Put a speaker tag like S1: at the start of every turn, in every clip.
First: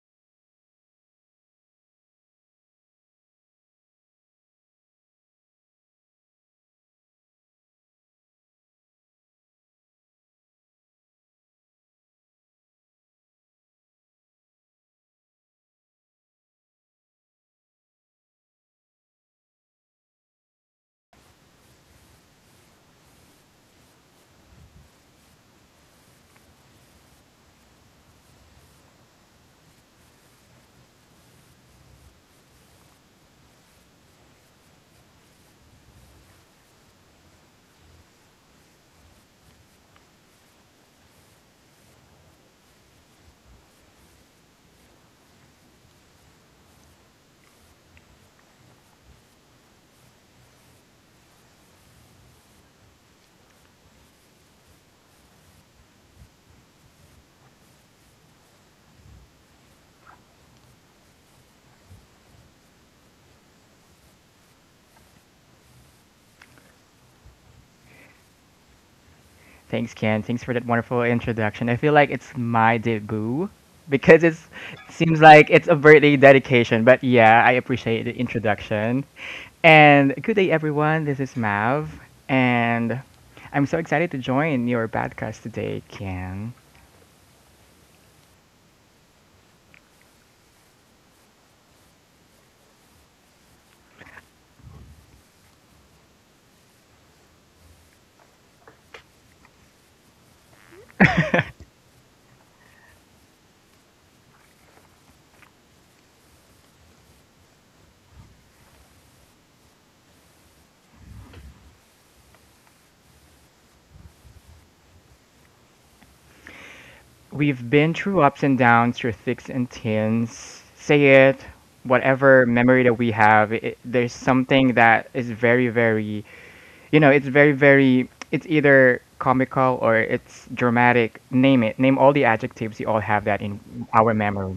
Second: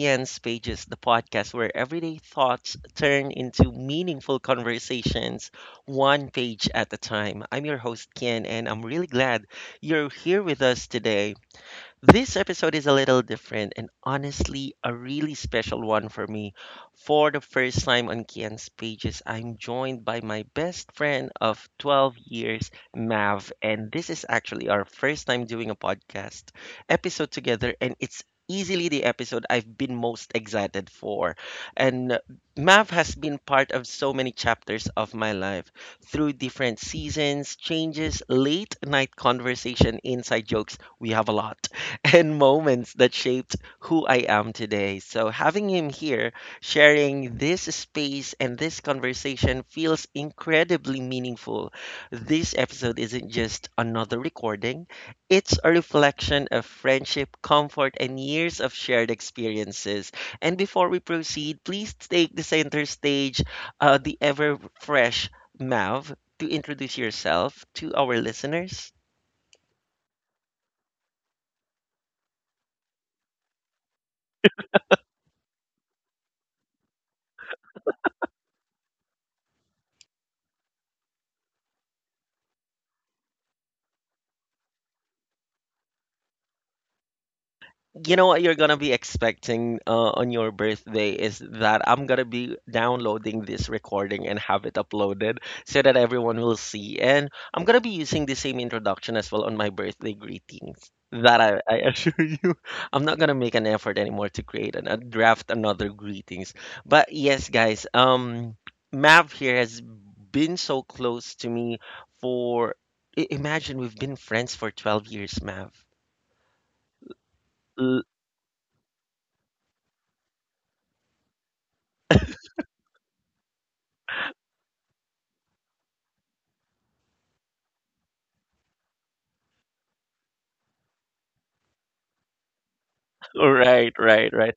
S1: Kian's Pages, the podcast where everyday thoughts turn into meaningful conversations, one page at a time. I'm your host, Kian, and I'm really glad you're here with us today. This episode is a little different and honestly a really special one for me. For the first time on Kian's pages, I'm joined by my best friend of 12 years, Mav, and this is actually our first time doing a podcast episode together and it's easily the episode I've been most excited for. And Mav has been part of so many chapters of my life through different seasons, changes, late night conversation, inside jokes. We have a lot. And moments that shaped who I am today. So, having him here sharing this space and this conversation feels incredibly meaningful. This episode isn't just another recording, it's a reflection of friendship, comfort, and years of shared experiences. And before we proceed, please take the center stage, the ever fresh Mav, to introduce yourself to our listeners.
S2: Thanks, Ken. Thanks for that wonderful introduction. I feel like it's my debut because it's, it seems like it's a birthday dedication. But yeah, I appreciate the introduction. And good day, everyone. This is Mav, and I'm so excited to join your podcast today, Ken.
S1: You know what you're gonna be expecting on your birthday is that I'm gonna be downloading this recording and have it uploaded so that everyone will see. And I'm gonna be using the same introduction as well on my birthday greetings. That I assure you, I'm not gonna make an effort anymore to create and draft another greetings. But yes, guys, Mav here has been so close to me for imagine we've been friends for 12 years, Mav.
S2: We've been
S1: L-
S2: through ups and downs, through thicks and thins. Say it, whatever memory that we have, there's something that is very, very it's very, very, it's either comical or it's dramatic. Name it. Name all the adjectives. You all have that in
S1: right,
S2: our
S1: right,
S2: memory.
S1: right.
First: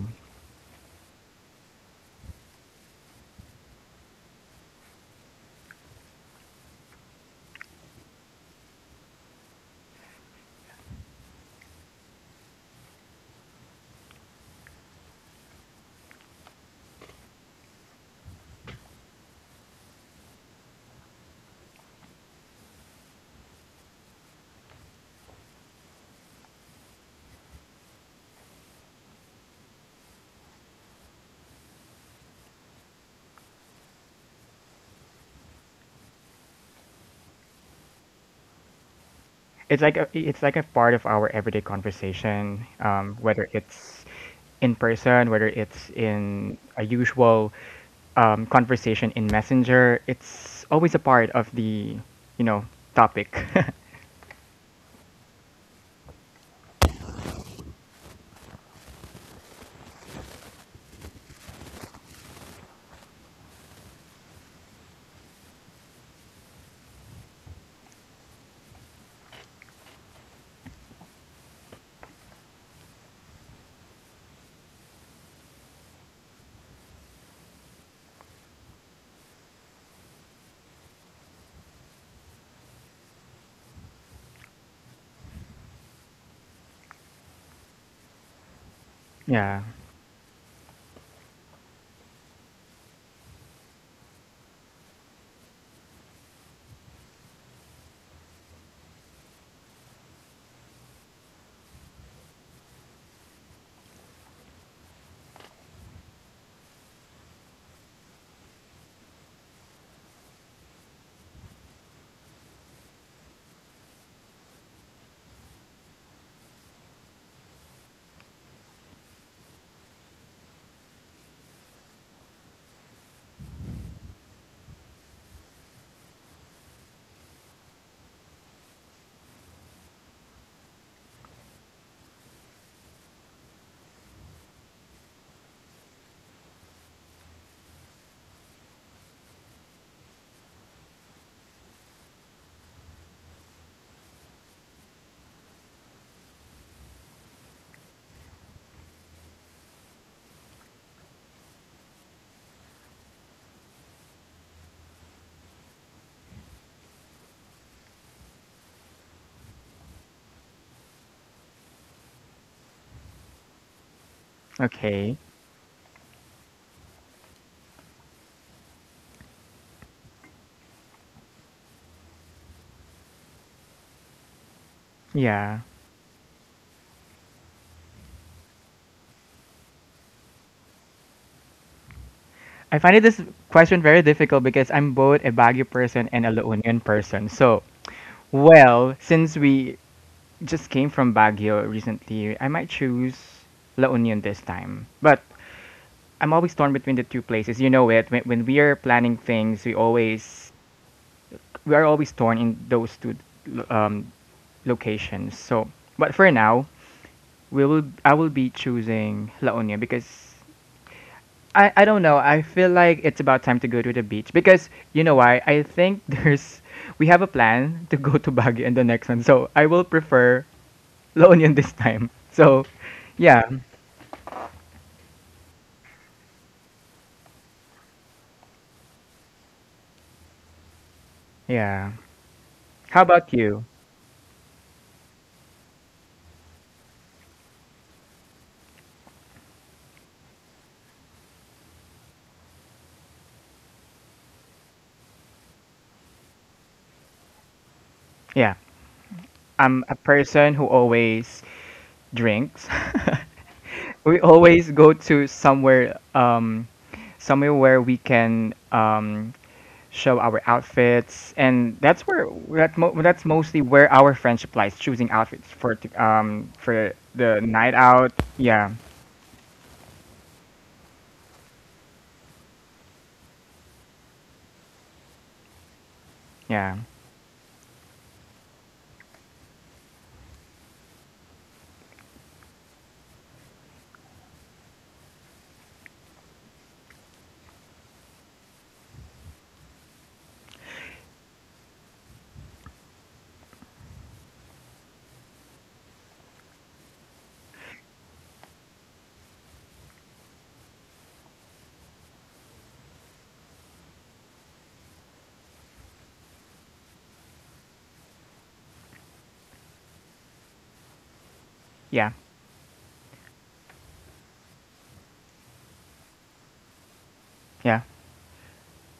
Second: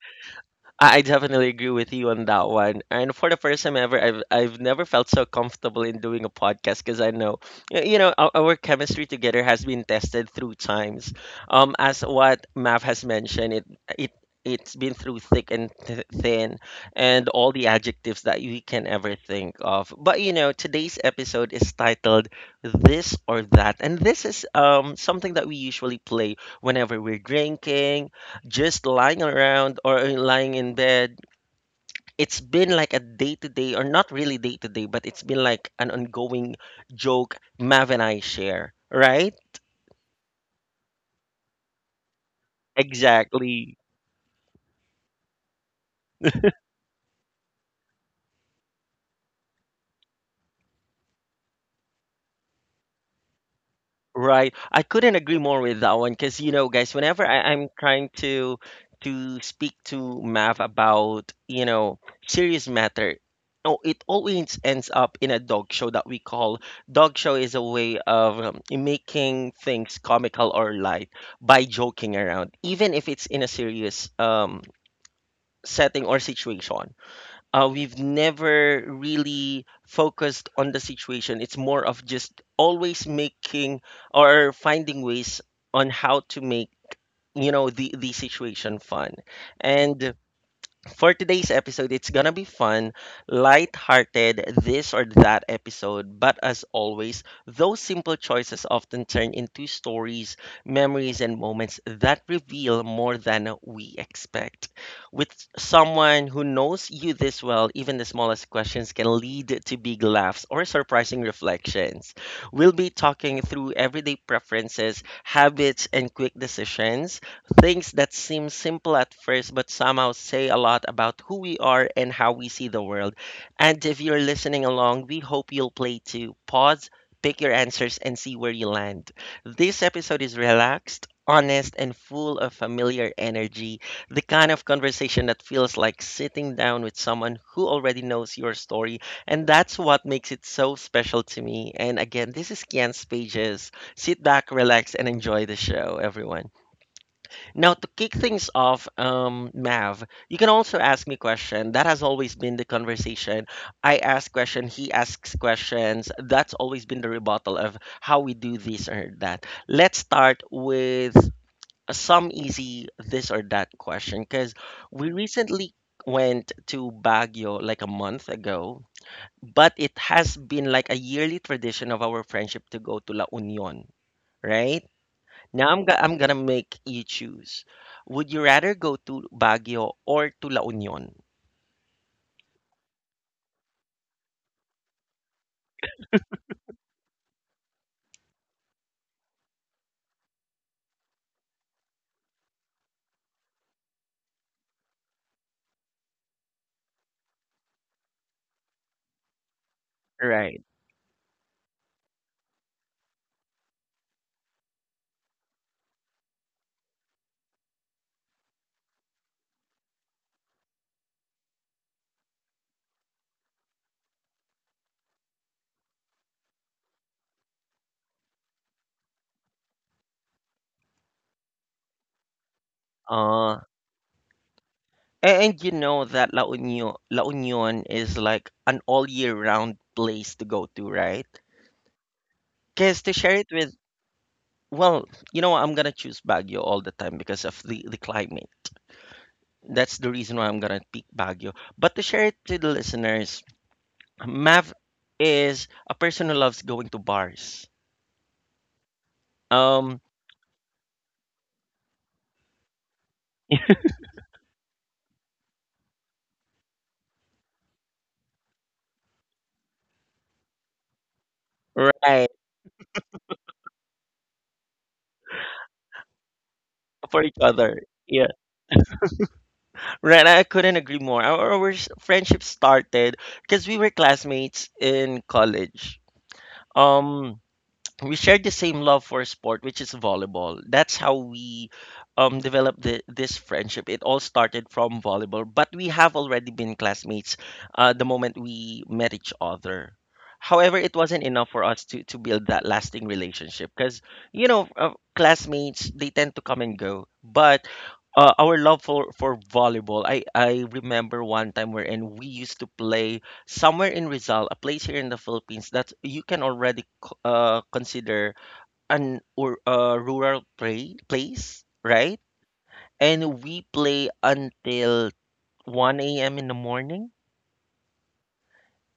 S1: I definitely agree with you on that one. And for the first time ever, I've never felt so comfortable in doing a podcast because I know, you know, our chemistry together has been tested through times. As what Mav has mentioned, it it's been through thick and thin, and all the adjectives that you can ever think of. But you know, today's episode is titled "This or That," and this is something that we usually play whenever we're drinking just lying around or lying in bed. It's been like a day to day, or not really day to day, but it's been like an ongoing joke Mav and I share, right?
S2: It's like a part of our everyday conversation, whether
S1: Exactly.
S2: it's in person, whether it's in a usual conversation in Messenger. It's always a part of the, you know, topic.
S1: Right. I couldn't agree more with that one because you know, guys, whenever I'm trying to speak to Mav about, you know, serious matter, oh, it always ends up in a dog show that we call. Dog show is a way of making things comical or light by joking around, even if it's in a serious setting or situation. We've never really focused on the situation. It's more of just always making or finding ways on how to make, you know, the situation fun.
S2: Yeah.
S1: And for today's episode, it's gonna be fun, light-hearted, this or that episode, but as always, those simple choices often turn into stories, memories, and moments that reveal more than we expect. With someone who knows you this well, even the smallest questions can lead to big laughs or surprising reflections. We'll be talking through everyday preferences, habits, and quick decisions. Things that seem simple at first, but somehow say a lot about who we are and how we see the world. And if you're listening along, we hope you'll play too. Pause, pick your answers, and see where you land. This episode is relaxed, honest, and full of familiar energy. The kind of conversation that feels like sitting down with someone who already knows your story. And that's what makes it so special to me. And again, this is Kian's Pages. Sit back, relax, and enjoy the show, everyone. Now, to kick things off, Mav, you can also ask me question. That has always been the conversation. I ask question, he asks questions. That's always been the rebuttal of how we do this or that. Let's start with some easy this or that question because we
S2: Okay.
S1: recently went to Baguio like a month ago, but it has been like a yearly tradition of our friendship to go to La Union, right?
S2: Yeah.
S1: Now I'm gonna make you choose. Would you rather go to Baguio or to La Union?
S2: I find it this question very difficult because I'm both a Baguio person and a La Union person. So, well, since we just came from Baguio recently, I might choose La Union this time. But I'm always torn between the two places. You know it. When we are planning things,
S1: Right.
S2: we are always torn in those two lo- um, locations. So, but for now, we will I will be choosing La Union because I don't know. I feel like it's about time to go to the beach because you know why? I think there's we have a plan to go to Baguio in the next one. So I will prefer La Union this time. So yeah,
S1: Uh, and, you know that La Union is like an all year round place to go to, right?
S2: yeah.
S1: Because
S2: How
S1: to
S2: about
S1: share it
S2: you?
S1: with, well, you know what, I'm gonna choose Baguio all the time because of the climate. That's the reason why I'm gonna pick Baguio. But to share it to the listeners, Mav is a person who loves going to bars.
S2: Yeah. I'm a
S1: Um,
S2: person who always drinks. We always go to somewhere somewhere where we can show our outfits, and that's where
S1: right
S2: that's mostly where our friendship lies, choosing outfits for for
S1: for each
S2: the night
S1: other.
S2: out.
S1: Yeah.
S2: Yeah.
S1: Right, I couldn't agree more. Our friendship started because we were classmates in college.
S2: yeah
S1: Um, we shared the same love for sport, which is volleyball. That's how we developed this friendship. It all started from volleyball, but we have already been classmates the moment we met each other. However, it wasn't enough for us to build that lasting relationship because you know, classmates they tend to come and go, but our love for, volleyball, I remember one time wherein we used to play somewhere in Rizal, a place here in the Philippines that you can already consider an or rural place,
S2: yeah
S1: right? And we play until 1 a.m. in the morning.
S2: yeah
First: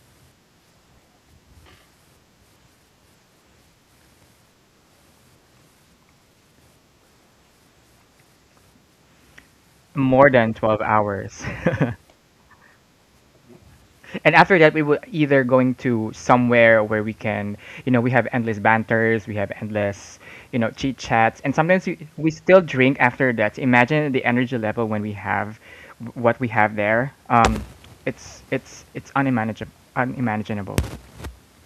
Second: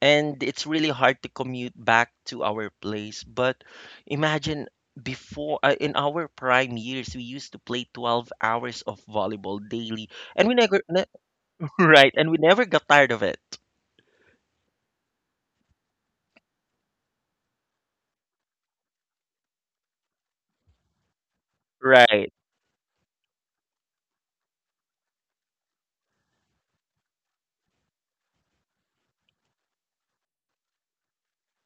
S1: And it's really hard to commute back to our place. But imagine, before in our prime years we used to play 12 hours of volleyball daily
S2: More
S1: and we
S2: than
S1: never
S2: 12
S1: ne-
S2: hours.
S1: right, and we never got tired of it.
S2: And after that we were either going to somewhere where we can, you know, we have endless banters, we have endless, you know, chit chats, and sometimes we
S1: Right.
S2: still drink after that. Imagine the energy level when we have what we have there. Um, it's unmanageable, unimaginable.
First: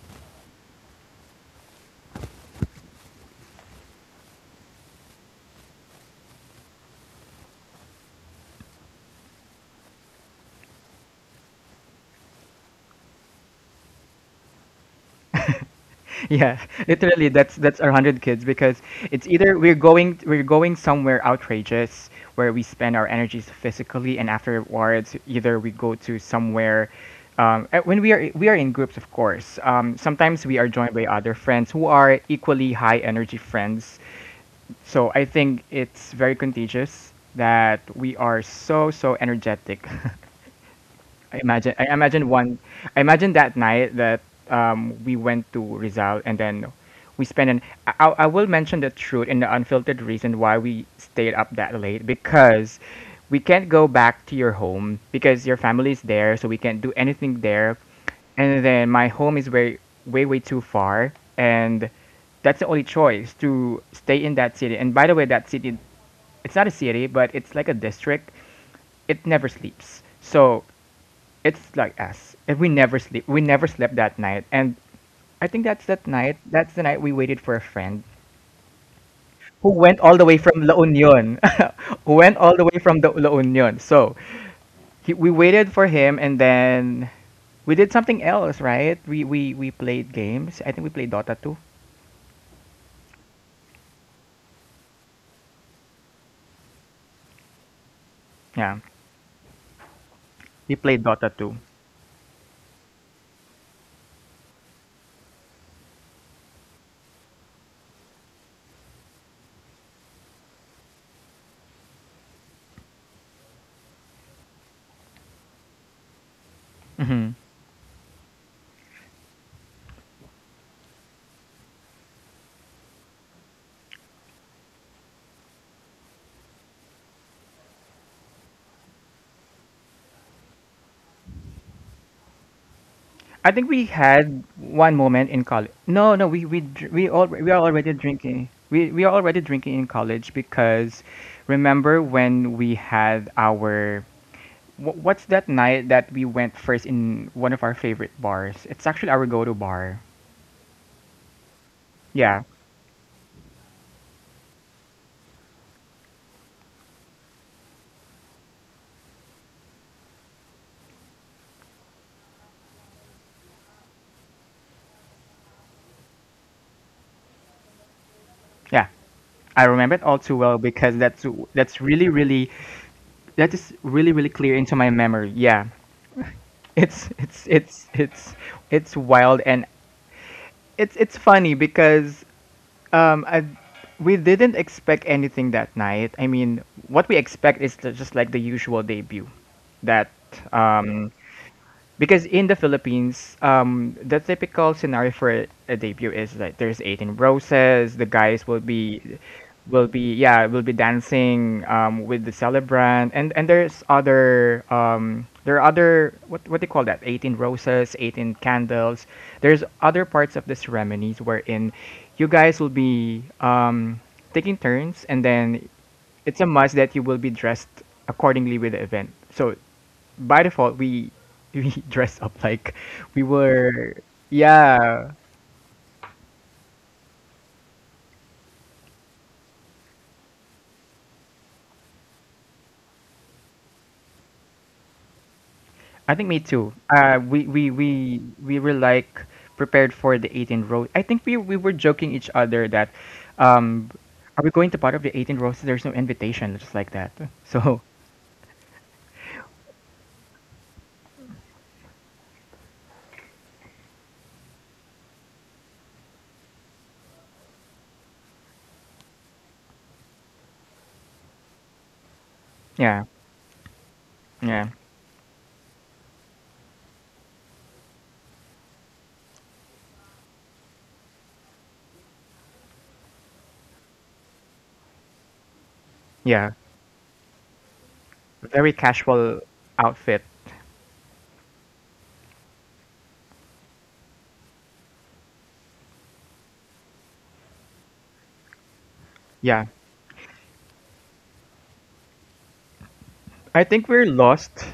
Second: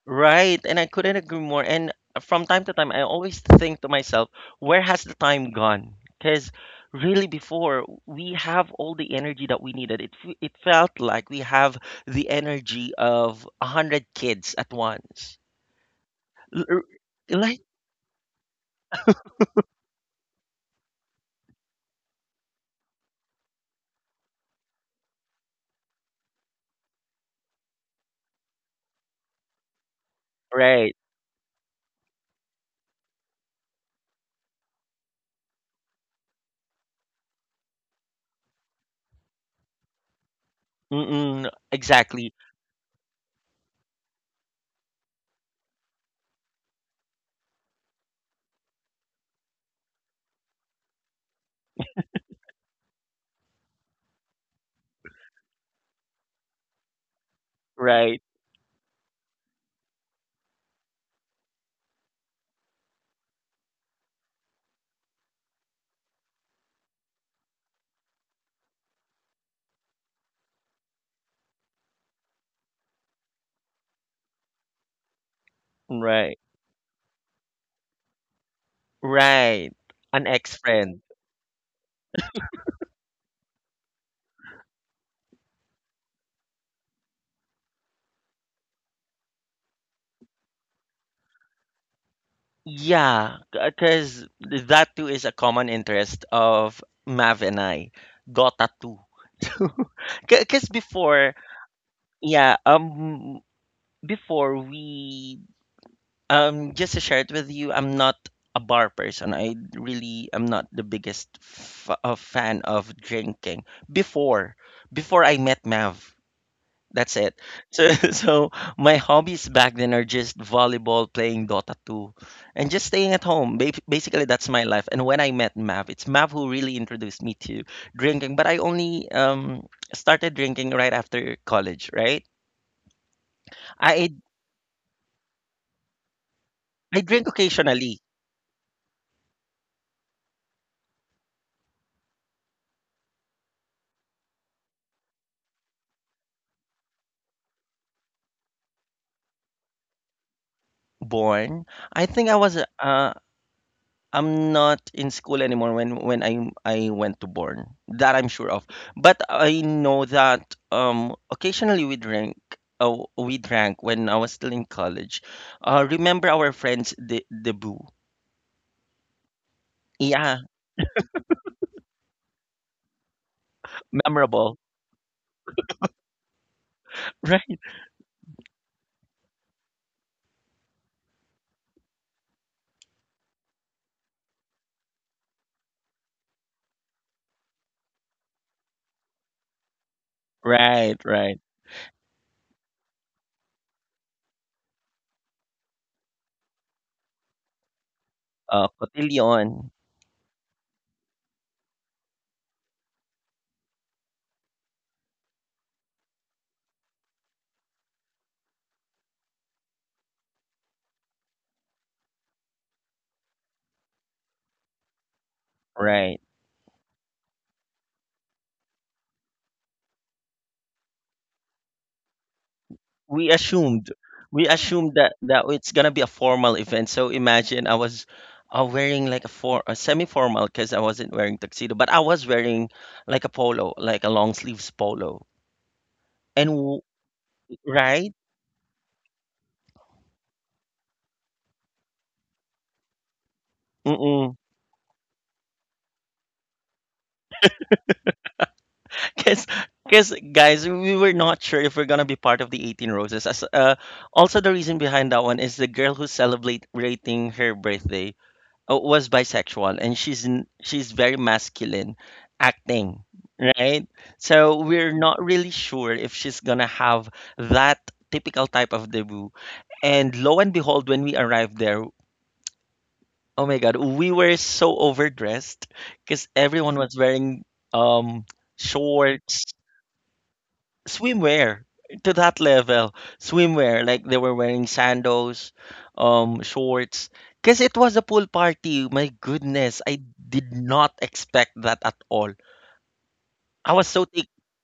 S1: Right, and I couldn't agree more. And from time to time, I always think to myself, where has the time gone? Because really, before we have all the energy that we needed. It felt like we have the energy of a hundred kids at once.
S2: Yeah,
S1: L- r-
S2: literally
S1: Like
S2: that's our 100 kids because it's either we're going somewhere outrageous where we spend our energies physically, and afterwards either we go to somewhere when we are in groups, of course. Sometimes we are joined
S1: right,
S2: by other friends who are equally high energy friends. So I think it's very contagious that we are so energetic. I
S1: mm-mm,
S2: imagine I imagine
S1: exactly,
S2: one I imagine that night that, we went to Rizal, and then we spent an I will mention the truth and the unfiltered reason why we stayed up that late, because we can't go back to your home because your family is there, so we can't do anything there.
S1: right,
S2: And then my home is way, way too far, and that's the only choice to stay in that city. And by the way, that city, it's not a city but it's like a district, it never sleeps, so it's like us. And we never sleep, we never slept that night. And I think that's that night.
S1: right,
S2: That's the night we waited for a friend who
S1: right.
S2: went all the
S1: An
S2: way from La
S1: ex-friend.
S2: Union, who went all the way from the La Union. So we waited for him, and then we did something else, right? We played games. I think we played Dota 2.
S1: Yeah, because that too is a common interest of Mav and I. Dota
S2: Yeah,
S1: 2. Because
S2: we played Dota
S1: before,
S2: 2.
S1: yeah, before we just to share it with you, I'm not a bar person. I really am not the biggest fan of drinking before, before I met Mav.
S2: Hmm.
S1: That's it. So so my hobbies back then are just volleyball, playing Dota 2, and just staying at home. Basically that's my life, and when I met Mav, it's Mav who really introduced me to drinking, but I only started drinking right after college, right?
S2: I think we
S1: I
S2: had one moment in college. No, no, we dr- We
S1: I
S2: all,
S1: drink
S2: we are already
S1: occasionally.
S2: drinking. We are already drinking in college because remember when we had our what's that night that we went first in one of our favorite bars? It's actually our go-to bar.
S1: Born, I think
S2: Yeah.
S1: I was I'm not in school anymore when I went to Born. That I'm sure of. But I know that occasionally we drink. Oh, we drank when I was still in college. Remember our friends the debut?
S2: Yeah. I remember it all too
S1: Yeah,
S2: well because that's really really that is really really clear
S1: memorable.
S2: into my memory. Yeah, it's it's it's it's it's wild, and it's funny because, um, I we didn't expect anything that night. I mean, what we expect is just like the usual debut that— Mm.
S1: Right,
S2: Um,
S1: right, right.
S2: because in the Philippines, the typical scenario for a debut is that there's 18 roses. The guys will be,
S1: Cotillion.
S2: will be dancing, with the celebrant, and there's other, there are other, what do you call that? 18 roses, 18 candles. There's other parts of the ceremonies wherein you guys will be, taking turns, and then
S1: Right.
S2: it's a must that you will be dressed accordingly with the event. So by default we we dress up like we
S1: we
S2: were—
S1: assumed we assumed
S2: Yeah.
S1: that it's gonna be a formal event, so imagine I was wearing like a for a semi-formal because I wasn't wearing tuxedo, but I was wearing like a polo, like a long sleeves polo.
S2: i think me
S1: and
S2: too
S1: w-
S2: uh we we we
S1: right.
S2: we were like prepared for the 18 row. I think we were joking each other that, um, are
S1: Mm-mm.
S2: we going to part of the 18 roses? There's no invitation, just like that. So
S1: Cause, cause guys, we were not sure if we're gonna be part of the 18 Roses. As, also, the reason behind that one is the girl who's celebrating her birthday. Was bisexual and she's very masculine
S2: yeah.
S1: acting, right?
S2: yeah
S1: So we're not really sure if she's gonna have that typical type of debut. And lo and behold, when we arrived there, oh my god, we were so overdressed because
S2: yeah
S1: everyone was wearing um
S2: Very casual
S1: shorts,
S2: outfit.
S1: swimwear, to that level. Swimwear, like they were wearing sandals, shorts, because it was a pool party. My
S2: Yeah,
S1: goodness, I did not expect that at all.
S2: I
S1: I
S2: think
S1: was
S2: we're
S1: so thick.
S2: lost.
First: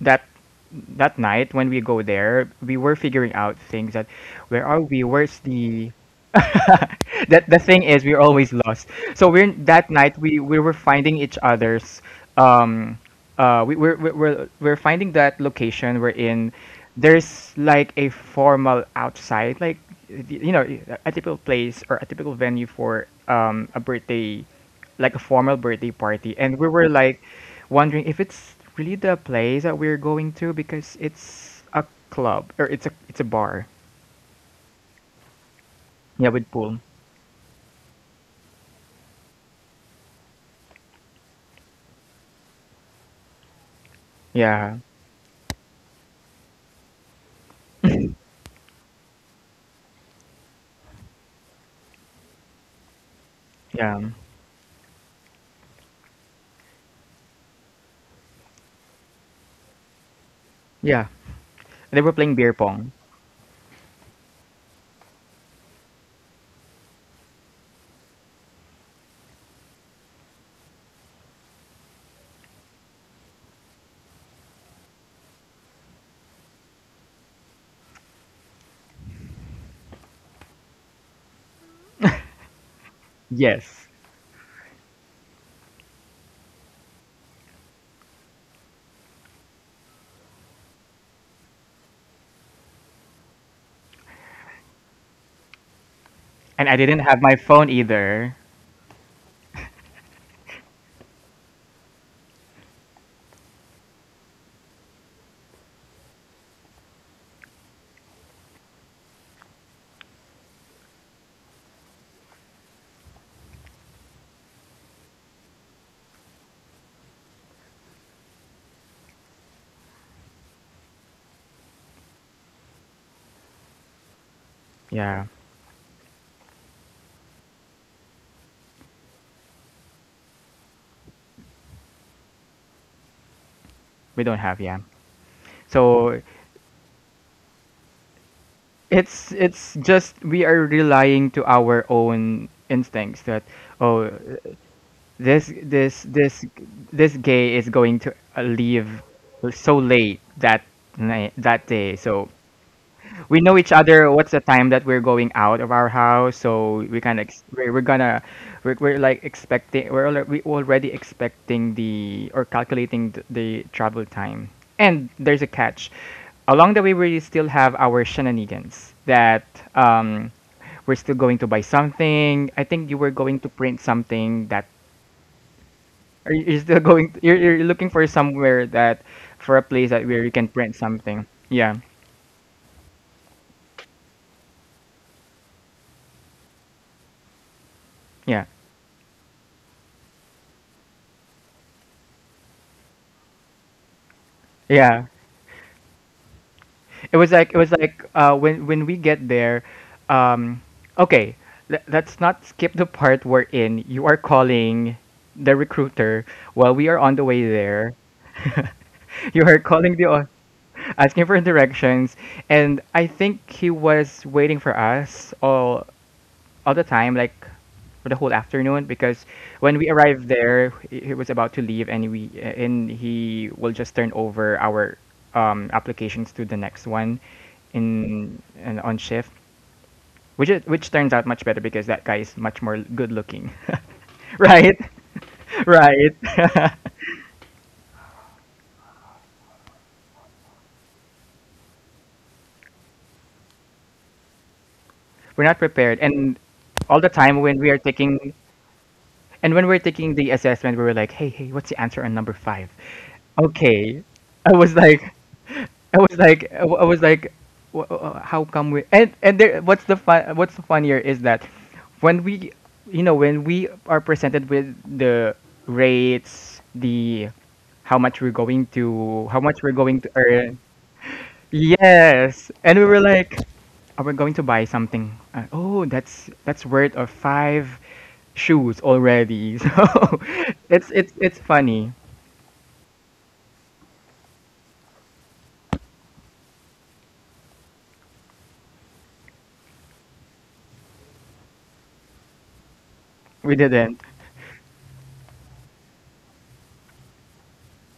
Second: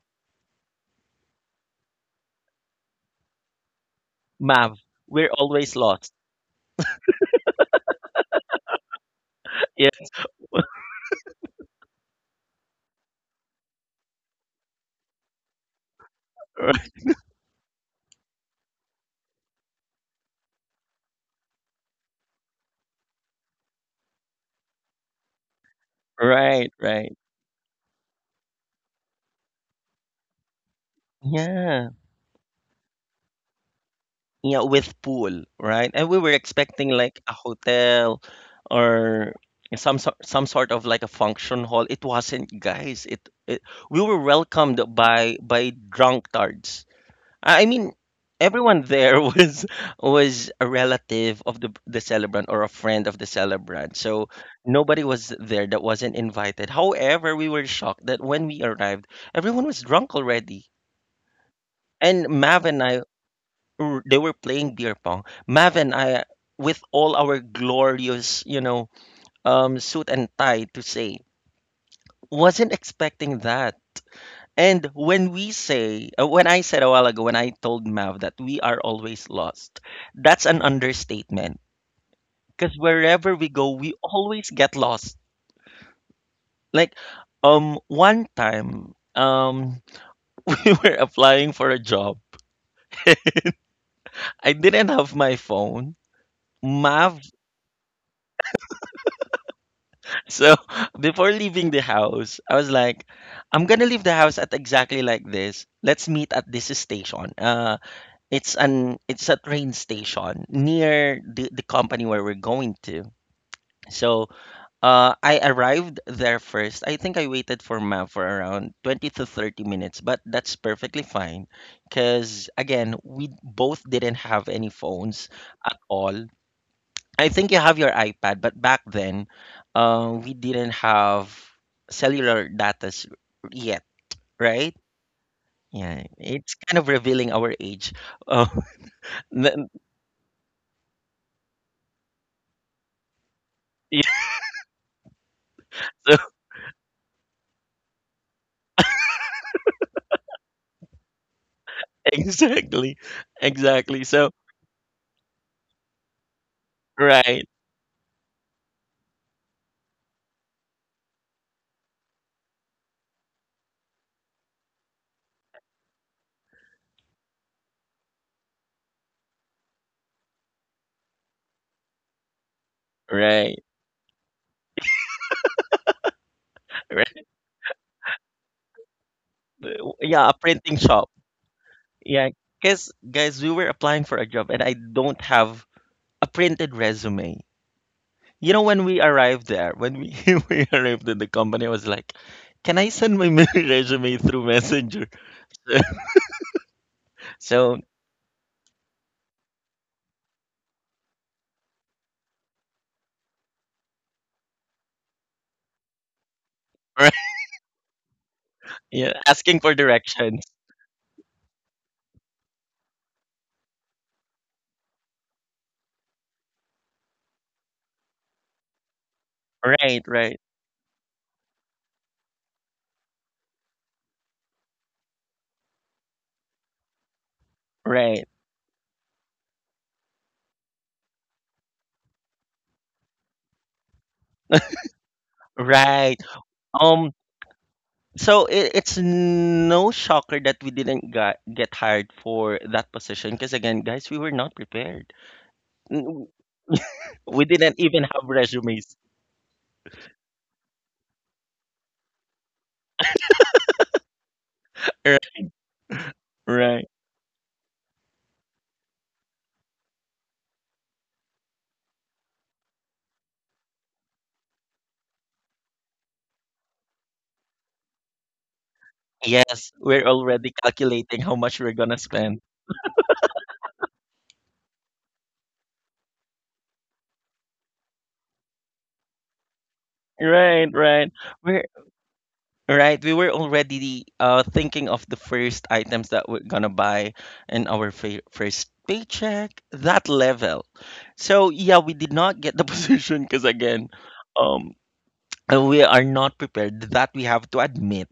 S2: That, that night when we go there we were figuring out things, that where
S1: Mav,
S2: are we,
S1: we're
S2: where's
S1: always
S2: the—
S1: lost.
S2: That, the thing is, we're always lost. So we're,
S1: Yeah.
S2: that night we we were finding each other's, um, we're finding that location we're in.
S1: Right,
S2: There's like a formal outside, like, y- you know, a typical place or a typical venue for, um, a birthday, like a formal birthday party, and
S1: right,
S2: we were
S1: right.
S2: like wondering if it's really the place that we're going to, because it's a
S1: Yeah.
S2: club or it's a bar.
S1: Yeah, with pool, right? And we were
S2: Yeah, with pool.
S1: expecting like a hotel or some sort of like a function hall. It wasn't, guys. It We were
S2: yeah
S1: welcomed by drunkards. I mean, everyone there was a relative of the celebrant or a friend of the
S2: yeah
S1: celebrant. So nobody was there that wasn't invited. However, we were shocked that when we arrived, everyone was drunk already.
S2: yeah. They were
S1: And
S2: playing beer
S1: Mav and
S2: pong.
S1: they were playing beer pong. Mav and I, with all our glorious, you know, suit and tie to say, wasn't expecting that. And when we say, when I said a while ago, when I told Mav that we are always lost, that's an understatement. Because wherever we go,
S2: Yes.
S1: we always get lost. Like, one time, we were applying for a job. I didn't have my phone.
S2: And I didn't
S1: Mav.
S2: have my phone either.
S1: So before leaving the house, I was like, I'm gonna leave the house at exactly like this. Let's meet at this station. It's a train station near the company where we're going to. So I arrived there first. I think I waited for Ma for around 20 to 30 minutes, but that's perfectly fine. Because again, we both didn't have any phones
S2: Yeah.
S1: at all. I think you have your iPad, but back then, we didn't have cellular data yet,
S2: We don't have,
S1: right?
S2: yeah.
S1: Yeah,
S2: So
S1: it's kind of revealing our age. Oh,
S2: it's
S1: n-
S2: it's just we are relying to our own instincts that,
S1: yeah,
S2: oh, this this
S1: so
S2: this this gay is going to, leave so late that night, that day, so
S1: exactly,
S2: we know each
S1: exactly.
S2: other
S1: So
S2: what's the time that we're going out of our house. So we kind of—
S1: right,
S2: we're, we're gonna we're like expecting, we're we already expecting the, or calculating the travel time. And there's a catch: along the way we still have our shenanigans that, um, we're still going to buy something. I think you were going to
S1: right,
S2: print something, that are you— you're still going,
S1: right.
S2: you're looking for somewhere that, for a place that where
S1: Yeah,
S2: you
S1: a
S2: can
S1: printing
S2: print
S1: shop.
S2: something. Yeah.
S1: Yeah, because guys, we were applying for a job, and I don't have a printed resume.
S2: yeah
S1: You know, when we arrived there, when we, we arrived at the company, I was like, "Can I send my resume through Messenger?"
S2: yeah It was like,
S1: So,
S2: when we get there, um, okay, let, let's not skip the part wherein you are calling the recruiter while we are
S1: right,
S2: on the way there.
S1: yeah,
S2: You
S1: asking
S2: are
S1: for
S2: calling the
S1: directions.
S2: asking for directions, and I think he was waiting for us all the time, like for the whole afternoon, because when we
S1: Right,
S2: arrived
S1: right,
S2: there, he was about to leave, and we and he will just turn over our, applications to the next one
S1: right,
S2: in and on shift, which is, which turns out much better because that guy is much more good looking, right?
S1: right.
S2: Right.
S1: Um, it's no shocker that we didn't got, get hired for that position because again, guys, we were not prepared.
S2: We're not prepared,
S1: N-
S2: and all the
S1: We
S2: time when
S1: didn't
S2: we are
S1: even have
S2: taking—
S1: resumes.
S2: and when we're taking the assessment, we were like, hey, hey, what's the answer on number five? Okay, I was like—
S1: Right, right.
S2: I was like, how come we? And there, what's the fun? What's the funnier is that when we, you know, when we are presented with the rates, the how much we're going to, how
S1: Yes,
S2: much we're
S1: we're
S2: going to
S1: already
S2: earn.
S1: calculating how much we're gonna spend.
S2: Yes, and we were like, are we going to buy something? Oh, that's worth of five shoes already. So
S1: Right, right.
S2: it's
S1: We're
S2: funny.
S1: Right, we were already thinking of the first items that we're gonna buy in our fa first paycheck, that level. So yeah, we did not get the position because
S2: We
S1: again,
S2: didn't.
S1: um, we are not prepared, that we have to admit.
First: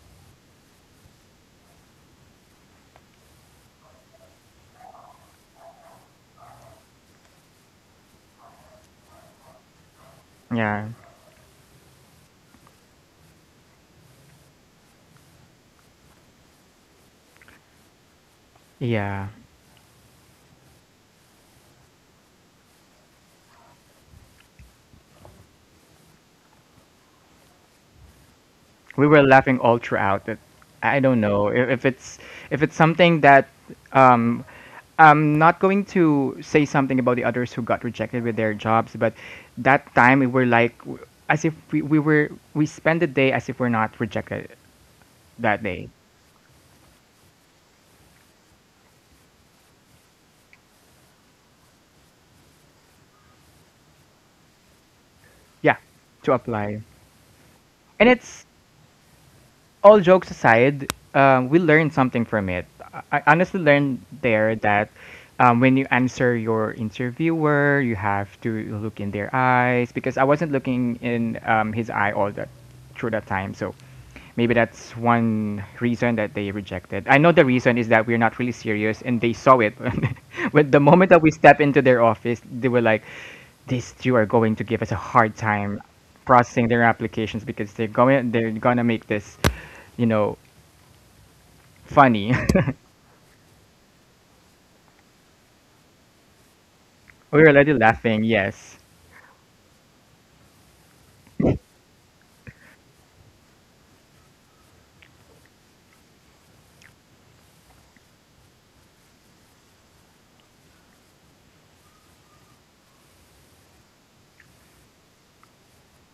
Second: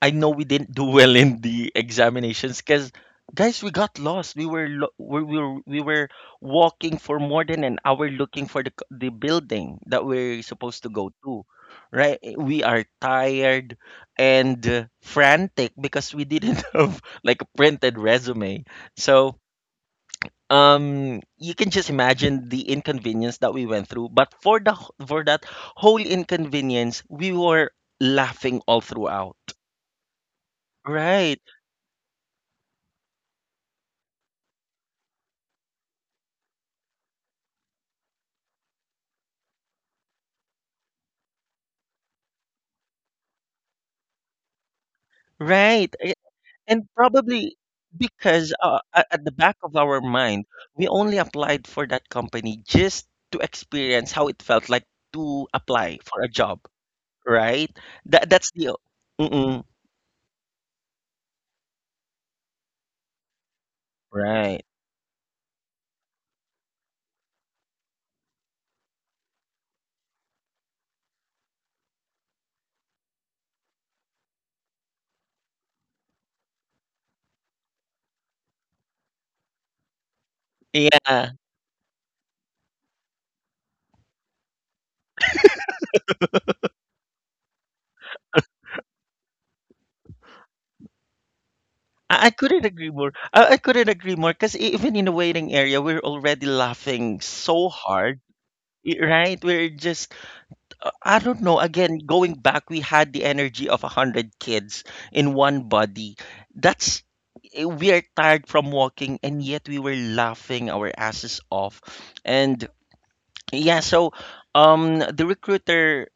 S1: I know we didn't do well in the examinations because, guys, we got lost. We were, lo- we we were we were walking for more than an hour looking for the, building that we're supposed
S2: Yeah.
S1: to go to, right? Eh, we are tired and frantic because we didn't have like a printed resume.
S2: Yeah.
S1: So you can just imagine the inconvenience that we went through, but for the for that whole inconvenience we were laughing all
S2: We were
S1: throughout.
S2: laughing all throughout it. I don't
S1: Right,
S2: know if it's, if it's something that, um, I'm not going to say something about the others who got rejected with their jobs, but that time we were like— as if we spent the day as if we're not rejected that day.
S1: right. Eh, and probably because at the back of our mind we only applied for that company just to experience how it felt like to
S2: Yeah,
S1: apply for a
S2: to
S1: job,
S2: apply,
S1: right?
S2: and
S1: that
S2: it's—
S1: that's the mm-mm,
S2: all jokes aside, we learned something from it. I honestly learned there
S1: right.
S2: that, when you answer your interviewer, you have to look in their eyes, because I wasn't looking in, his eye all that through that time. So maybe that's one reason that they rejected. I know the reason is that we're not really serious, and they saw it. When the moment that we
S1: Yeah,
S2: step into their office, they were like, "These two are going to give us a hard time processing their applications because they're gonna make this." You know,
S1: I
S2: funny.
S1: couldn't agree more. I couldn't agree more because even in the waiting area, we're already laughing
S2: We were
S1: so
S2: already
S1: hard.
S2: laughing. Yes.
S1: Right? We're just, I don't know. Again, going back, we had the energy of 100 kids in one body. That's eh, we are tired from walking, and yet we were laughing our asses off. And yeah, so the recruiter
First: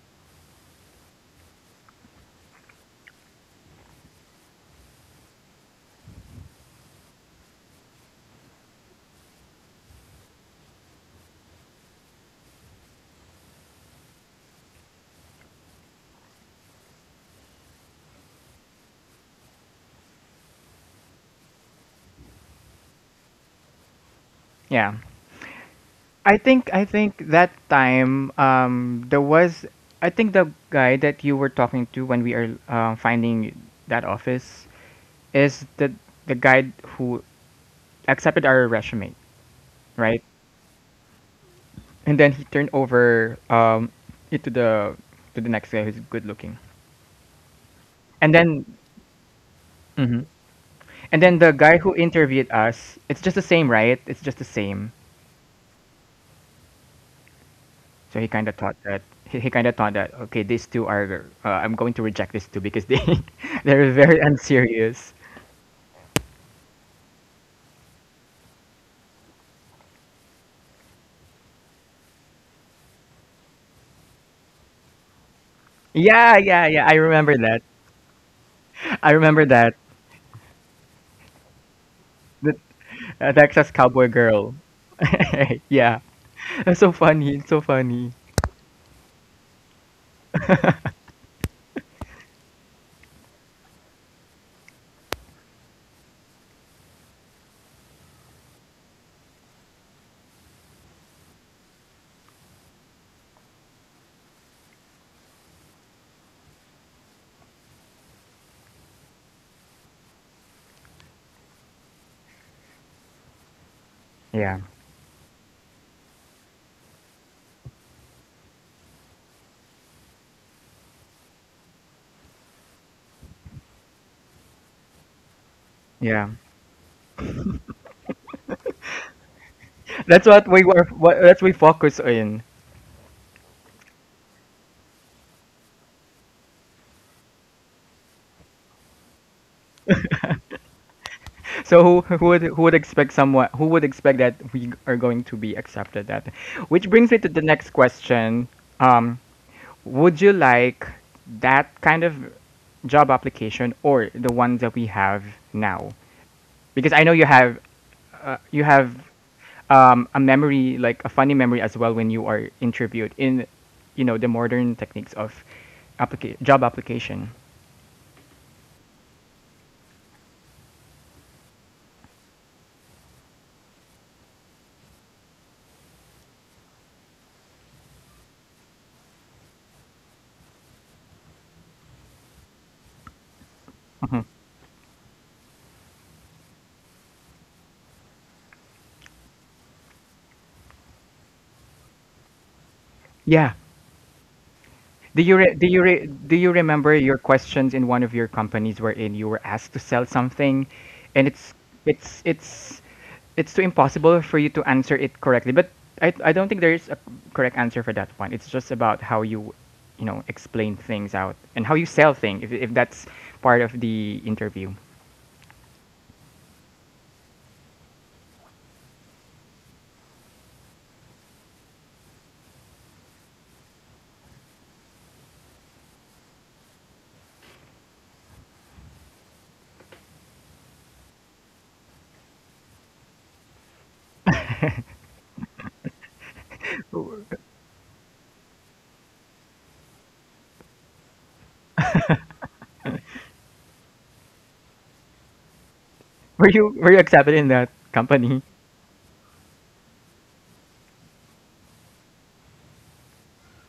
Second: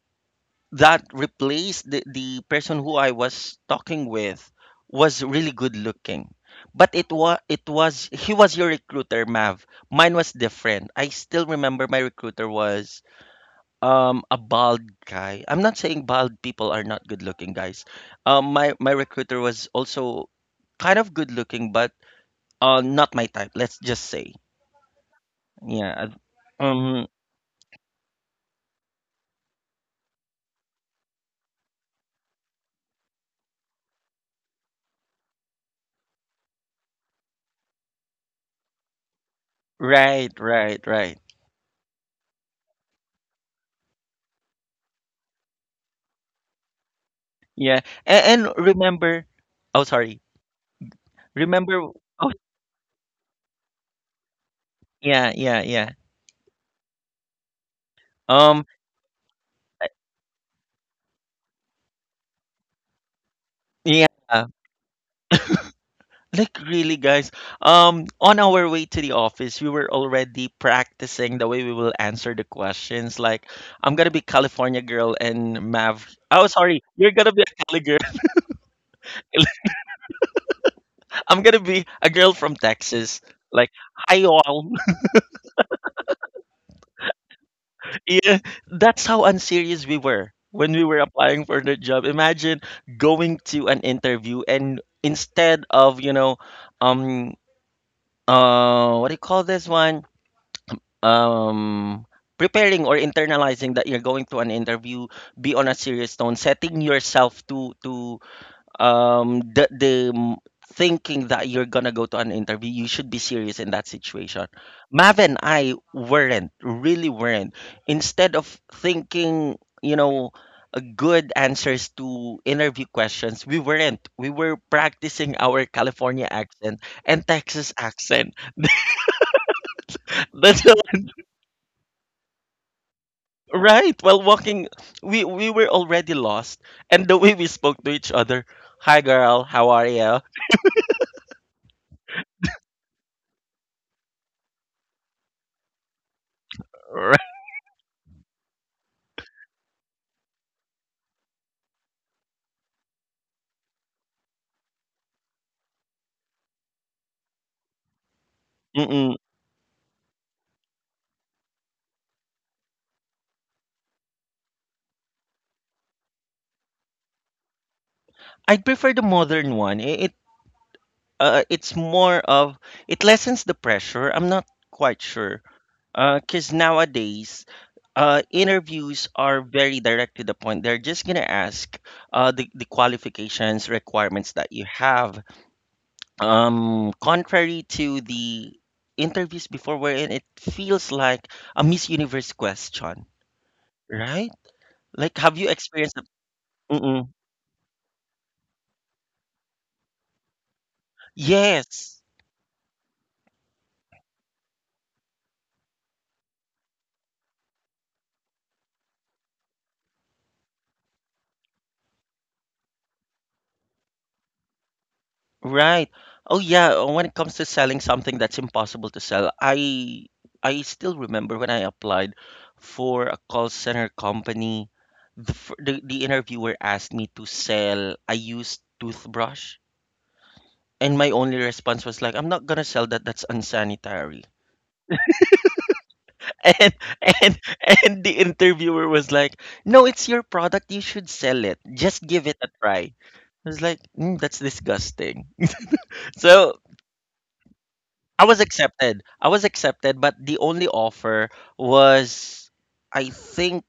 S1: that replaced the person who I was talking with was really good looking. But it was he was your recruiter, Mav. Mine was different. I still remember my recruiter was a bald guy. I'm not saying bald people are not good looking guys. Um, my recruiter was also kind of good looking, but not my type, let's just say.
S2: Yeah.
S1: Yeah.
S2: I
S1: uh,
S2: think I
S1: Um
S2: think that time there was. I think the guy that you were talking to when we are finding that office is the guy who accepted our resume, right?
S1: right, right, right.
S2: And then he turned over it to the next guy who's good looking.
S1: Yeah.
S2: And
S1: And
S2: then
S1: remember, oh sorry.
S2: mhm. And then the guy
S1: Remember,
S2: who
S1: oh,
S2: interviewed us, it's just the same, right? It's just the same.
S1: yeah, yeah, yeah.
S2: So he kind of
S1: Um,
S2: thought that he kind of thought that okay, these two are I'm going to reject these two because they they're
S1: yeah.
S2: very unserious.
S1: Like really, guys, on our way to the office, we were already practicing the way we will answer the questions. Like, I'm gonna be California girl and Mav.
S2: Yeah,
S1: Oh
S2: yeah,
S1: sorry,
S2: yeah. I
S1: you're gonna
S2: remember
S1: be a
S2: that.
S1: Cali girl.
S2: I remember that
S1: I'm gonna be a girl from
S2: the
S1: Texas. Like,
S2: Texas Cowboy
S1: hi
S2: Girl.
S1: all.
S2: Yeah, that's so funny. It's so funny.
S1: Yeah, that's how unserious we were when we were applying for the job. Imagine going to an interview and instead of um, what do you call this one? Um, preparing or internalizing that you're going to an interview. Be on a serious tone, setting yourself to um the the m- thinking that you're gonna go to an interview. You should be serious in that situation.
S2: Yeah,
S1: Mav and I weren't, really weren't. Instead of thinking, you know, good answers to interview questions. We weren't. We were practicing our California
S2: yeah.
S1: accent and Texas accent.
S2: That's what
S1: That's
S2: we were. What, that's we focus on.
S1: Right. While walking, we were already lost, and the way we spoke to each other, "Hi, girl. How are you?"
S2: So who would expect someone who would expect that we are going to be accepted that? Which brings me to
S1: Right.
S2: the next question. Um, would you like that kind of job application or the ones that we have now? Because I know you have uh, you have
S1: Mm-mm.
S2: a memory, like a funny memory as well, when you are interviewed in you know the modern techniques of applica- job application.
S1: I prefer the modern one. It it's more of, it lessens the pressure. I'm not quite sure. 'Cause nowadays, interviews are very direct to the point. They're just gonna ask the qualifications,
S2: Mhm.
S1: requirements that you have, contrary to the interviews before, we're in, it feels like a Miss Universe question,
S2: Yeah.
S1: right? Like,
S2: Do you
S1: have you
S2: re- do you
S1: experienced that?
S2: re- do you remember
S1: Mm-mm.
S2: your questions in one of your companies wherein you were asked to sell something, and
S1: Yes.
S2: it's it's it's too impossible for you to answer it correctly. But I don't think there is a correct answer for that one. It's just about how you you know explain things out and how you sell things, if that's part of the interview.
S1: Right. Oh yeah, when it comes to selling something that's impossible to sell, I still remember when I applied for a call center company, the the interviewer asked me to sell a used toothbrush, and my only response was like, I'm not gonna sell that, that's unsanitary. And and and the interviewer was like, "No, it's your product. You should sell it. Just give it a try." I was like, mm, "That's disgusting."
S2: were
S1: So
S2: you were you accepted in that
S1: I was
S2: company?
S1: accepted. I was accepted, but the only offer was, I think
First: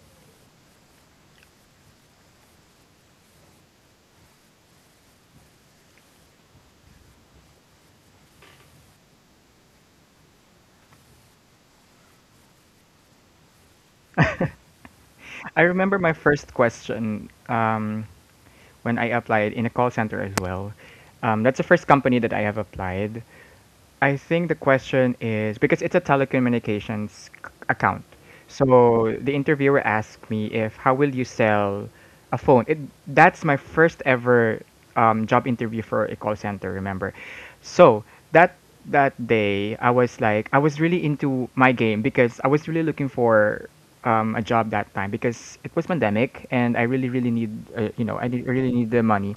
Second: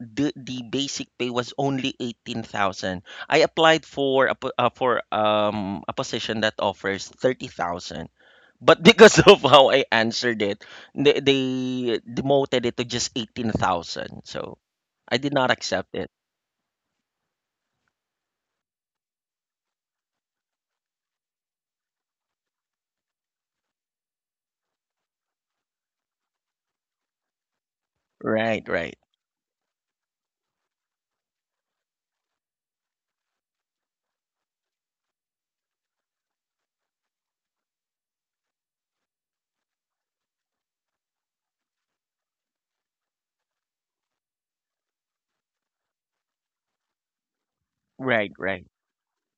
S1: the basic pay was only 18,000. I applied for a po- for a position that offers 30,000. But because of how I answered it, they demoted it to just 18,000. So I did not
S2: I
S1: accept
S2: remember
S1: it.
S2: my first question when I applied in a call center as well. That's the first company that I have applied. I think the question is because it's a telecommunications c- account.
S1: Right, right.
S2: So the interviewer asked me if how will you sell a phone? It that's my first ever job interview for a call center. Remember, so that that day I was like I was really into my game because I was really looking for a job that time because it was pandemic and I really really need I
S1: Right,
S2: need,
S1: right.
S2: really need the money.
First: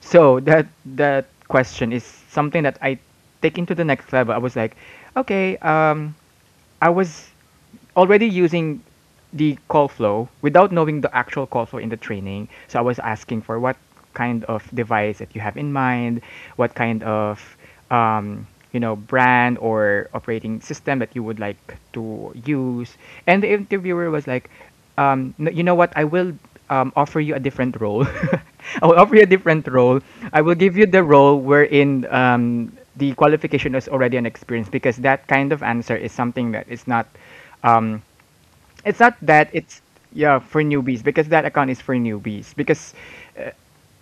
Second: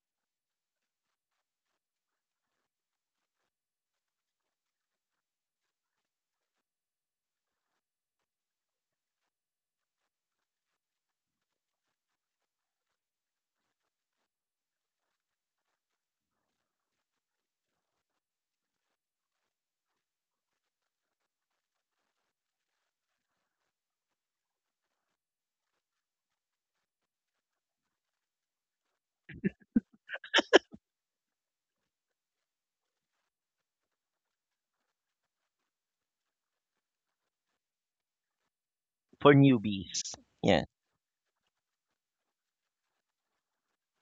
S2: So that that question is something that I taken to the next level. I was like, okay, I was already using the call flow without knowing the actual call flow in the training. So I was asking for what kind of device that you have in mind, what kind of um, brand or operating system that you would like to use. And the interviewer was like, "No- you know what, I will offer you a different role. I will offer you a different role. I will give you the role wherein the qualification is already an experience, because that kind of answer is something that is not um it's not
S1: For
S2: that it's
S1: newbies.
S2: yeah for
S1: Yeah.
S2: newbies, because that account is for newbies because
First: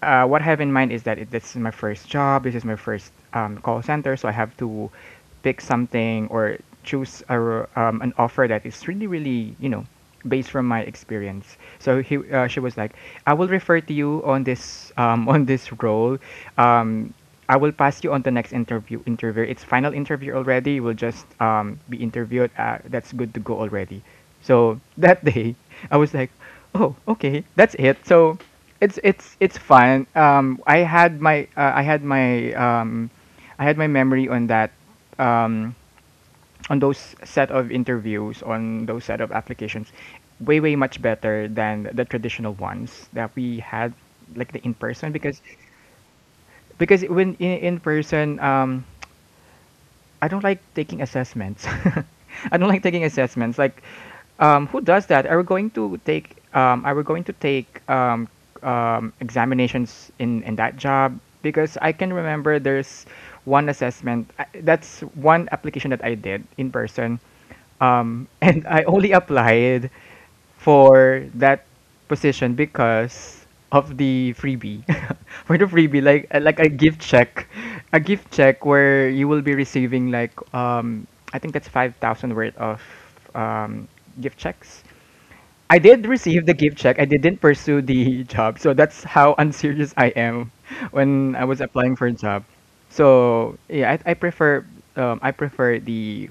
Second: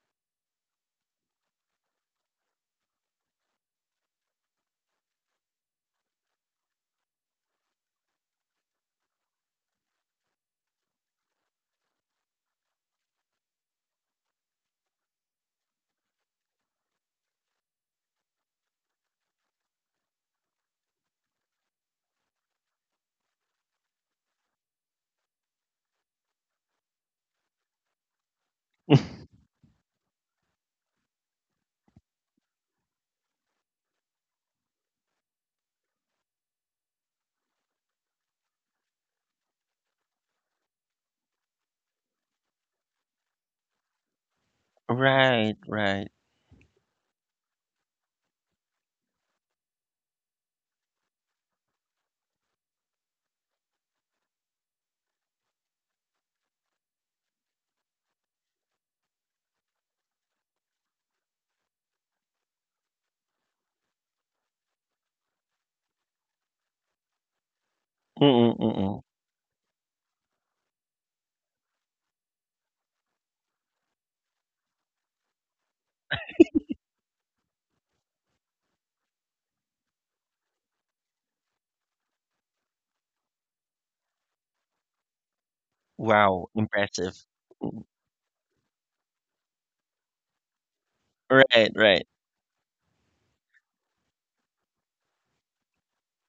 S2: what I have in mind is that it, this is my first job, this is my first call center, so I have to pick something or choose a, r- an offer that is really, really, you know, based from my experience. So he, she was like, I will refer to you on this on this role. Um, I will pass you on the next interview. Interview. It's final interview already. You will just be interviewed. That's good to go already. So that day, I was like, oh, okay. That's it. So it's fun. I had my I had my memory on that um, on those set of interviews, on those set of applications way way much better than the traditional ones that we had, like the in person,
S1: Right, right.
S2: because when in person I don't like taking assessments. I don't like taking assessments. Like, who does that? Are we going to take? Are we going to take examinations in that job? Because I can remember there's one assessment. I- That's one application that I did in person, and I
S1: Mm-mm-mm.
S2: only applied for that position because of the freebie for the freebie, like a gift check, a gift check where you will be receiving like I think that's 5000 worth of um gift checks. I did receive
S1: Wow,
S2: the gift check. I
S1: impressive.
S2: didn't pursue the job, so that's how unserious I am when I was
S1: Right,
S2: applying
S1: right.
S2: for a job. So yeah I prefer I prefer the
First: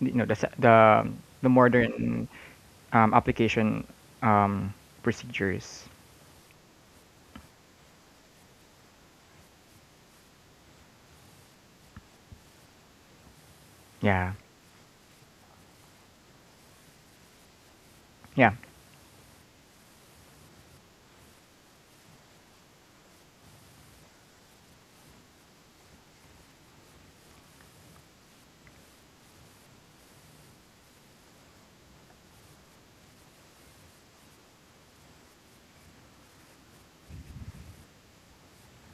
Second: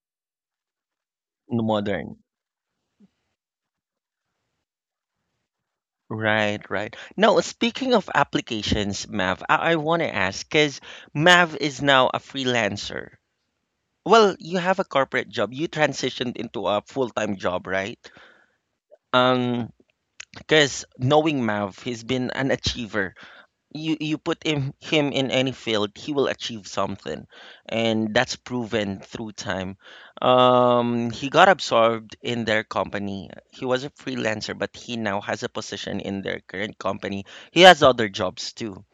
S2: the the
S1: In the modern.
S2: modern application um, procedures.
S1: Right, right. Now, speaking of applications, Mav, I want to ask because Mav is now a freelancer.
S2: Yeah,
S1: Well, you have a corporate job. You transitioned into a full-time job, right?
S2: yeah,
S1: Um, because knowing Mav, he's been an achiever. You put him in any field, he will achieve something, and that's proven through time. He got absorbed in their company. He was a freelancer, but he now has a position in their current company. He has other jobs too.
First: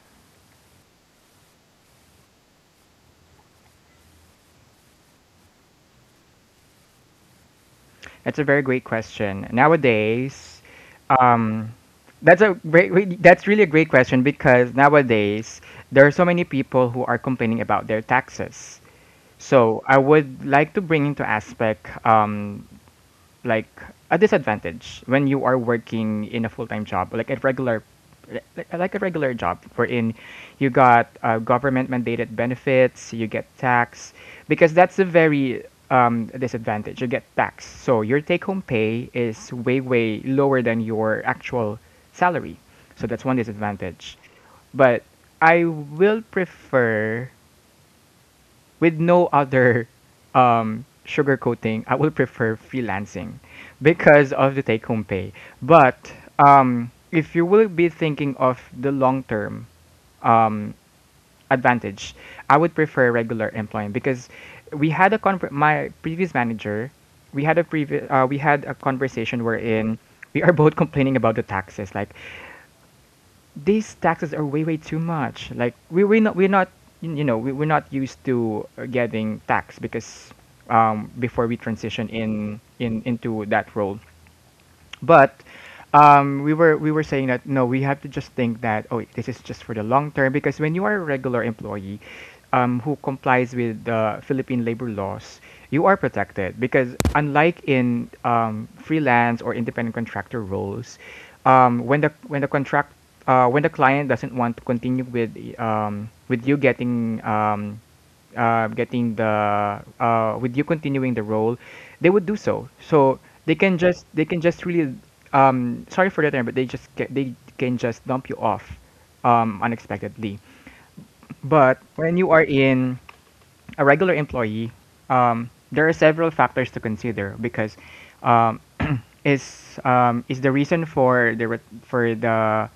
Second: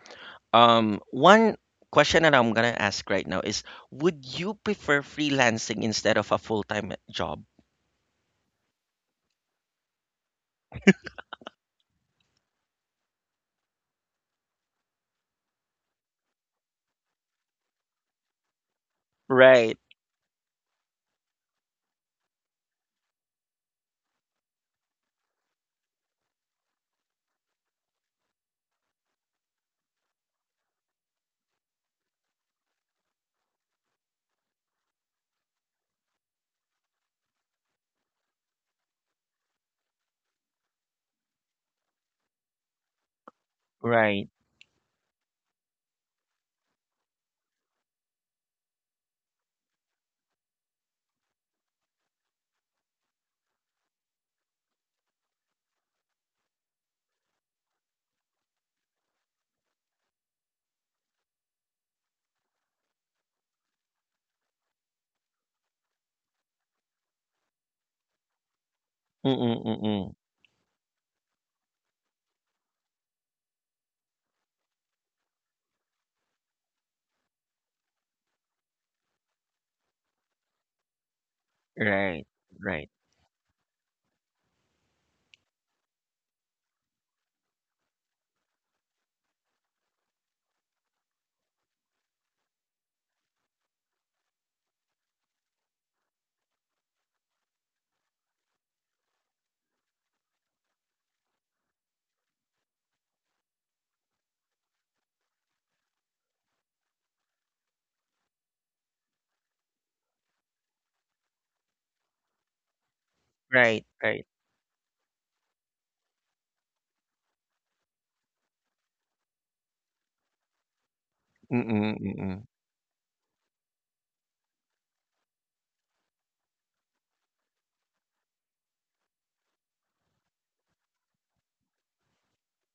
S1: One question that I'm gonna ask right now is, would you prefer freelancing instead of a full-time job?
S2: that's a very great question. Nowadays, um, that's a great, really- that's really a great question, because nowadays there are so many people who are complaining about their taxes.
S1: Right,
S2: So I would like to bring into aspect like a disadvantage when you are working in a full-time job, like a regular like a regular job wherein you got government mandated benefits, you get tax, because that's a very disadvantage, you get tax, so your take-home pay is way way lower than your actual salary, so that's one disadvantage.
S1: right.
S2: But I will prefer with no other sugarcoating, I would prefer freelancing because of the take home pay. But if you will be thinking of the long term um, advantage, I would prefer regular employment, because we had a con- my previous manager, we had a previ- we had a conversation
S1: Mm-mm,
S2: wherein
S1: mm-mm.
S2: we are both complaining about the taxes. Like these taxes are way way too much, like we're not we're not used to getting taxed, because before we transition
S1: Right, right,
S2: in into that role. But we were saying that no, we have to just think that oh, this is just for the long term, because when you are a regular employee who complies with the Philippine labor laws, you are protected, because unlike in freelance or independent contractor roles, when the contract when the client doesn't want to continue with you getting getting the with you continuing the role, they would do so. So they can
S1: right,
S2: just they
S1: right.
S2: can just really sorry for the term, but they just ca- they can just dump you off unexpectedly. But
S1: Mm-mm,
S2: when you are
S1: mm-mm.
S2: in a regular employee, there are several factors to consider, because um, is the reason for the re-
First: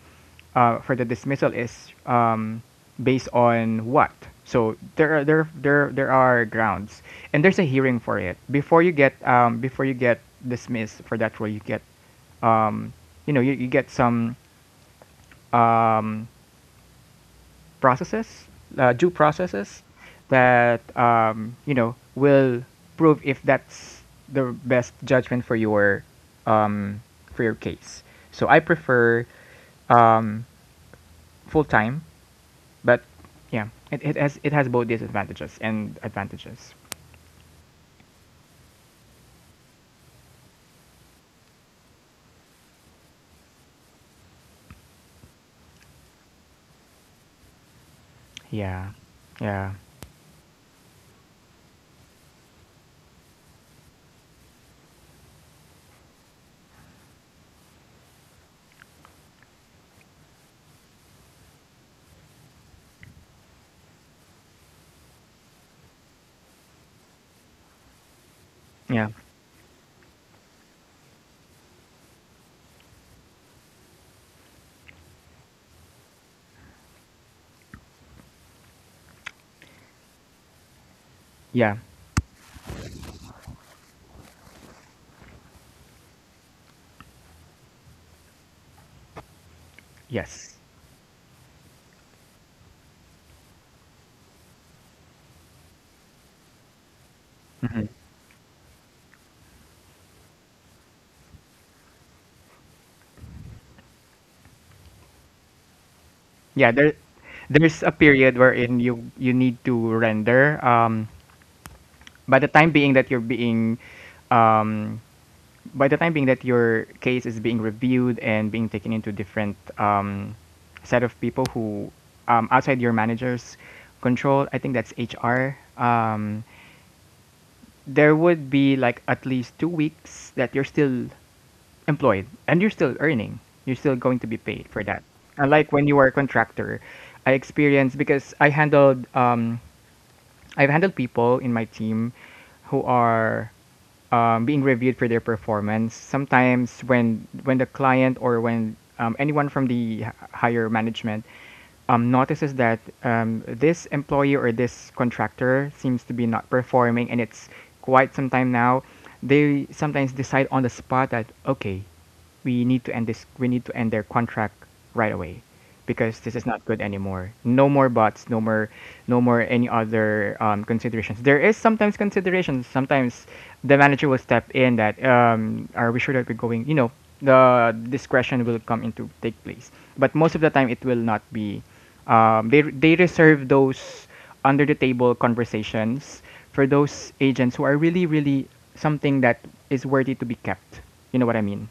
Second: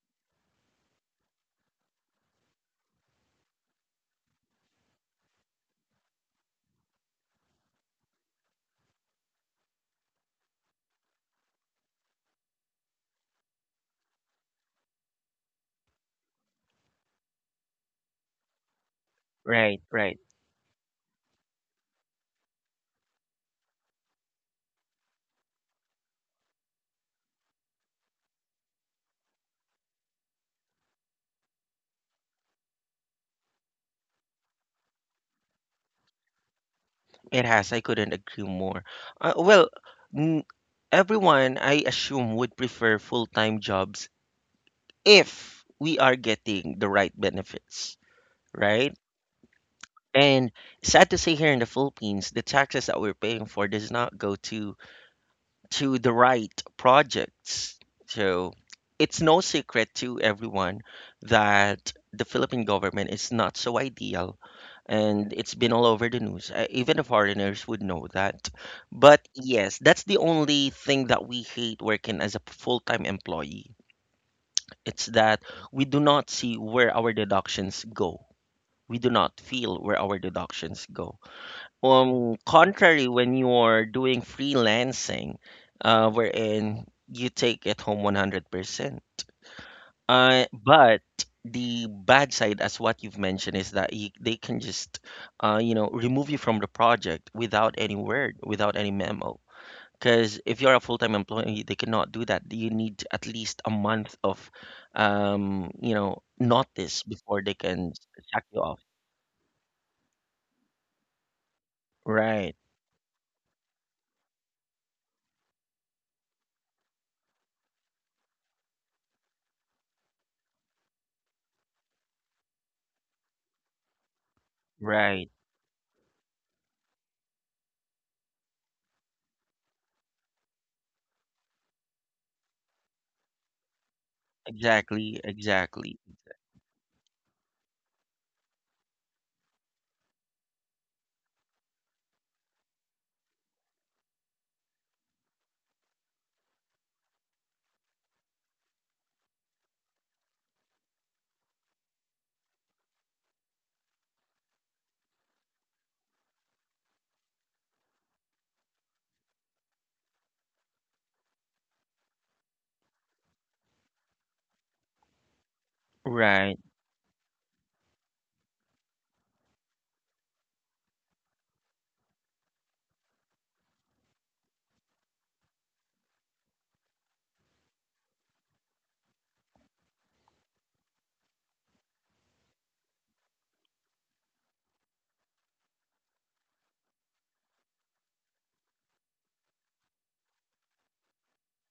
S2: for the dismissal is based on what? So there are there there there are grounds, and there's a hearing for it. Before you get dismissed for that role, you get um, you get some um, processes, due
S1: Right,
S2: processes
S1: right.
S2: that will prove if that's the best judgment um, for your case. So I prefer um, full time, but yeah, it has both disadvantages and advantages.
S1: It has. I couldn't agree more. Well, n- everyone, I assume, would prefer full time jobs if we are getting the right benefits,
S2: Yeah,
S1: right?
S2: yeah,
S1: And sad to say, here in the Philippines, the taxes that we're paying for does not go to the right projects. So it's no secret to everyone that the Philippine government is not so ideal, and it's been all over the news. Even the foreigners would know that.
S2: yeah,
S1: But yes, that's the only thing that we hate working as a full-time employee. It's that we do not see where our deductions go. We do not feel where our deductions go.
S2: yeah,
S1: Contrary when you're doing freelancing, wherein you take it home 100%.
S2: yes,
S1: But the bad side, as what you've mentioned, is that they can just, you know, remove you from the project without any word, without any memo. Because if you're a full-time employee, they cannot do that. You need at least a month of, you know,
S2: yeah. There,
S1: notice before they
S2: there's
S1: can
S2: a period
S1: sack you off.
S2: wherein you need to render. By the
S1: Right,
S2: time being that you're being um, by the time being that your case is being reviewed and being taken into different set of people who outside your manager's control, I think that's
S1: right,
S2: HR. There would be like at least 2 weeks that you're still employed and you're still earning. You're still going to be paid for that.
S1: exactly,
S2: Unlike when
S1: exactly.
S2: you are a contractor, I experienced because I handled I've handled people in my team who are being reviewed for their performance. Sometimes when the client or when anyone from the h- higher management notices that this employee or this contractor seems to be not performing and it's quite some time now, they sometimes decide on the spot that okay, we need to end their contract right away, because this is
S1: Right,
S2: not good anymore, no more bots, no more no more any other considerations. There is sometimes considerations. Sometimes the manager will step in that are we sure that we're going the discretion will come into take place, but most of the time it will not be they reserve those under the table conversations for those agents who are really really something that is worthy to be kept, you know what I mean.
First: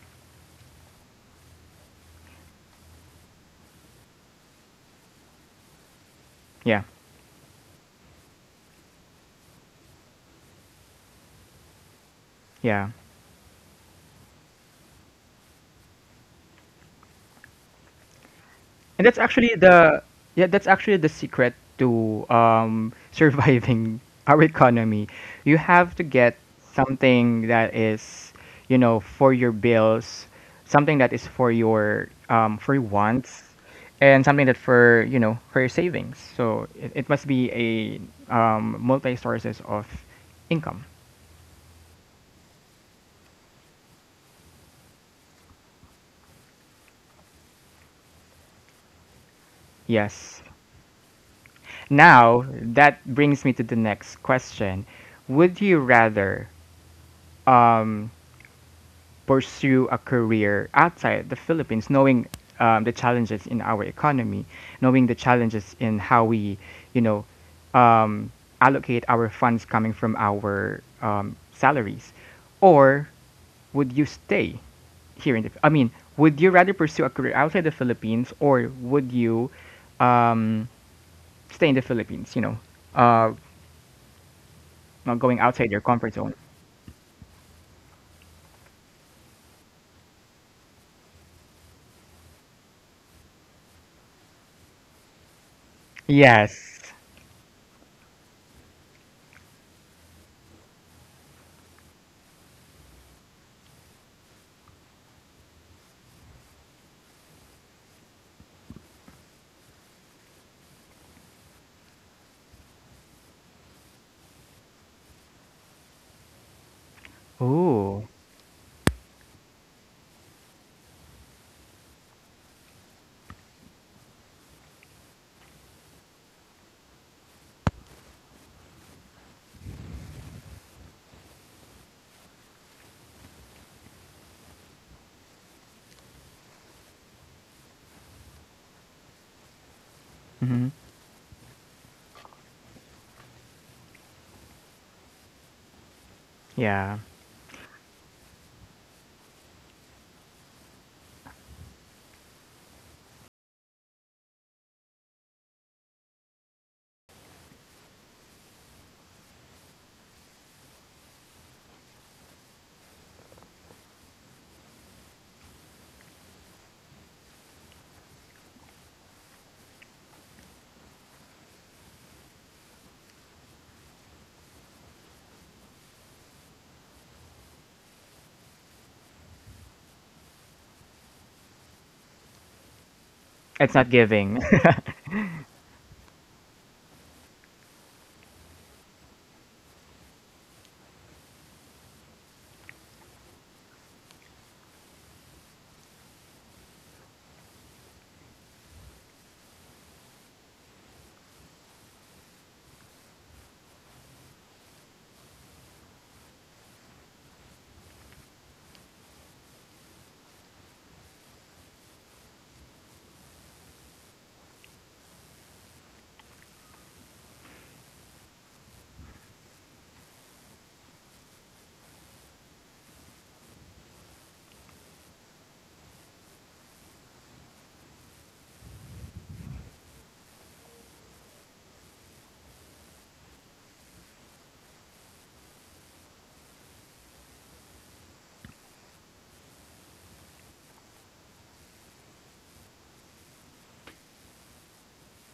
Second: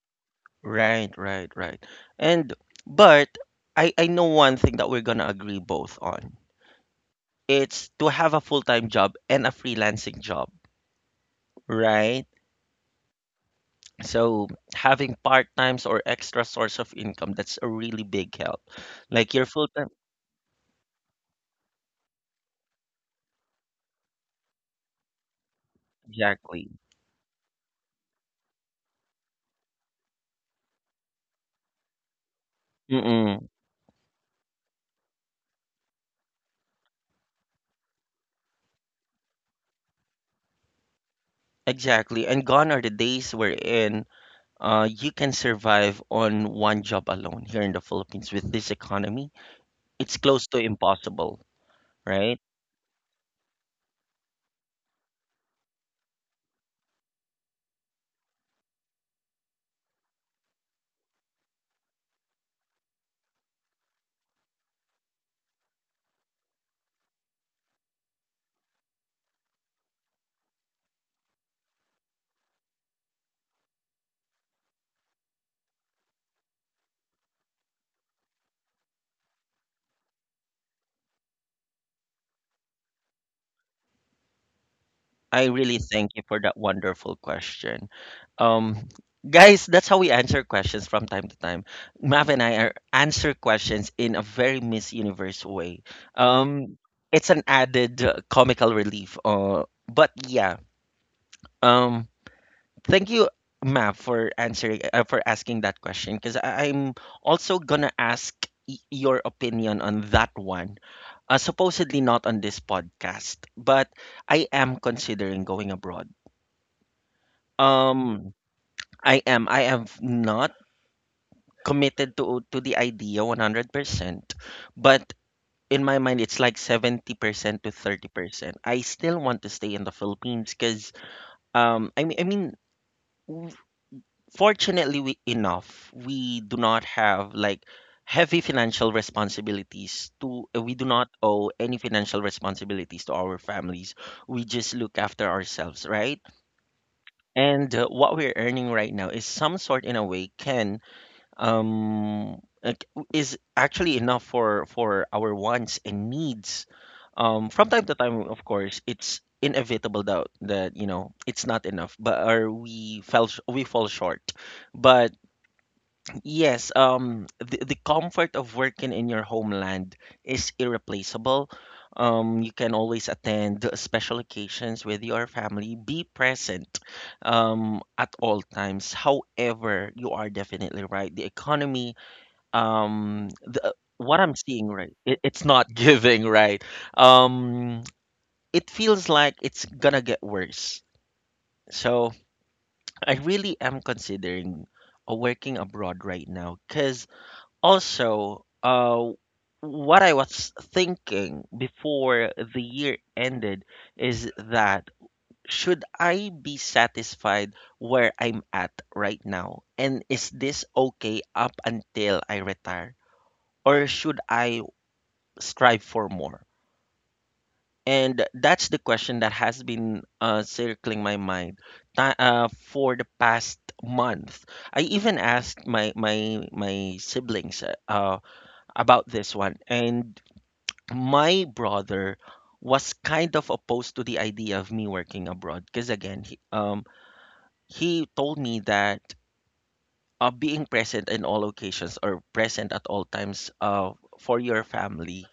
S1: right, right, right. And but I know one thing that we're gonna agree both on.
S2: Yeah,
S1: It's to have a full-time job and a freelancing job, right?
S2: yeah,
S1: So having part-times or extra source of income, that's a really big help.
S2: and that's
S1: Like your
S2: actually
S1: full-time,
S2: the yeah that's actually the secret to surviving our economy. You have to get
S1: exactly.
S2: something that is for your bills, something that is for your wants,
S1: Mm-mm.
S2: and something that for for your savings. So it must be a multi sources of income.
S1: Exactly. And gone are the days wherein you can survive on one job alone here in the Philippines with this economy. It's
S2: Yes.
S1: close to impossible, right?
S2: Now, that brings me to the next question. Would you rather um, pursue a career outside the Philippines, knowing the challenges in our economy, knowing the challenges in how we, you know, um, allocate our funds coming from our salaries, or would you stay here in the? I mean, would you rather pursue a career outside the Philippines, or would you um, stay in the Philippines? Uh, Not going
S1: I
S2: outside
S1: really
S2: your comfort
S1: thank you
S2: zone.
S1: for that wonderful question. Um, guys, that's how we answer questions from time to time. Mav and I are answer questions in a very Miss Universe way. Um,
S2: Yes.
S1: it's an added comical relief. But yeah, um, thank you, Mav, for answering for asking that question because I'm also gonna ask your opinion on that one. Supposedly not on this podcast, but I am considering going abroad.
S2: Ooh.
S1: Um, I am. I have not committed to the idea 100%, but in my mind it's like 70% to 30%. I still want to stay in the Philippines because um I mean I mean w- fortunately we do not have like heavy financial responsibilities to
S2: Hmm.
S1: we do not owe any financial responsibilities to our families. We just look after ourselves, right?
S2: Yeah.
S1: And what we're earning right now is some sort in a way can um like, is actually enough for our wants and needs. From time to time, of course, it's inevitable doubt that you know it's not enough, but or we fall short. But yes, the comfort of working in your homeland is irreplaceable. You can always attend special occasions with your family, be present at all times. However, you are definitely right, the economy, um the, uh,
S2: It's not
S1: what I'm
S2: giving.
S1: seeing right it's not giving, right? um it feels like it's gonna get worse. So I really am considering working abroad right now, because also what I was thinking before the year ended is that should I be satisfied where I'm at right now, and is this okay up until I retire, or should I strive for more? And that's the question that has been circling my mind for the past month. I even asked my siblings about this one, and my brother was kind of opposed to the idea of me working abroad because again, he told me that being present in all occasions or present at all times for your family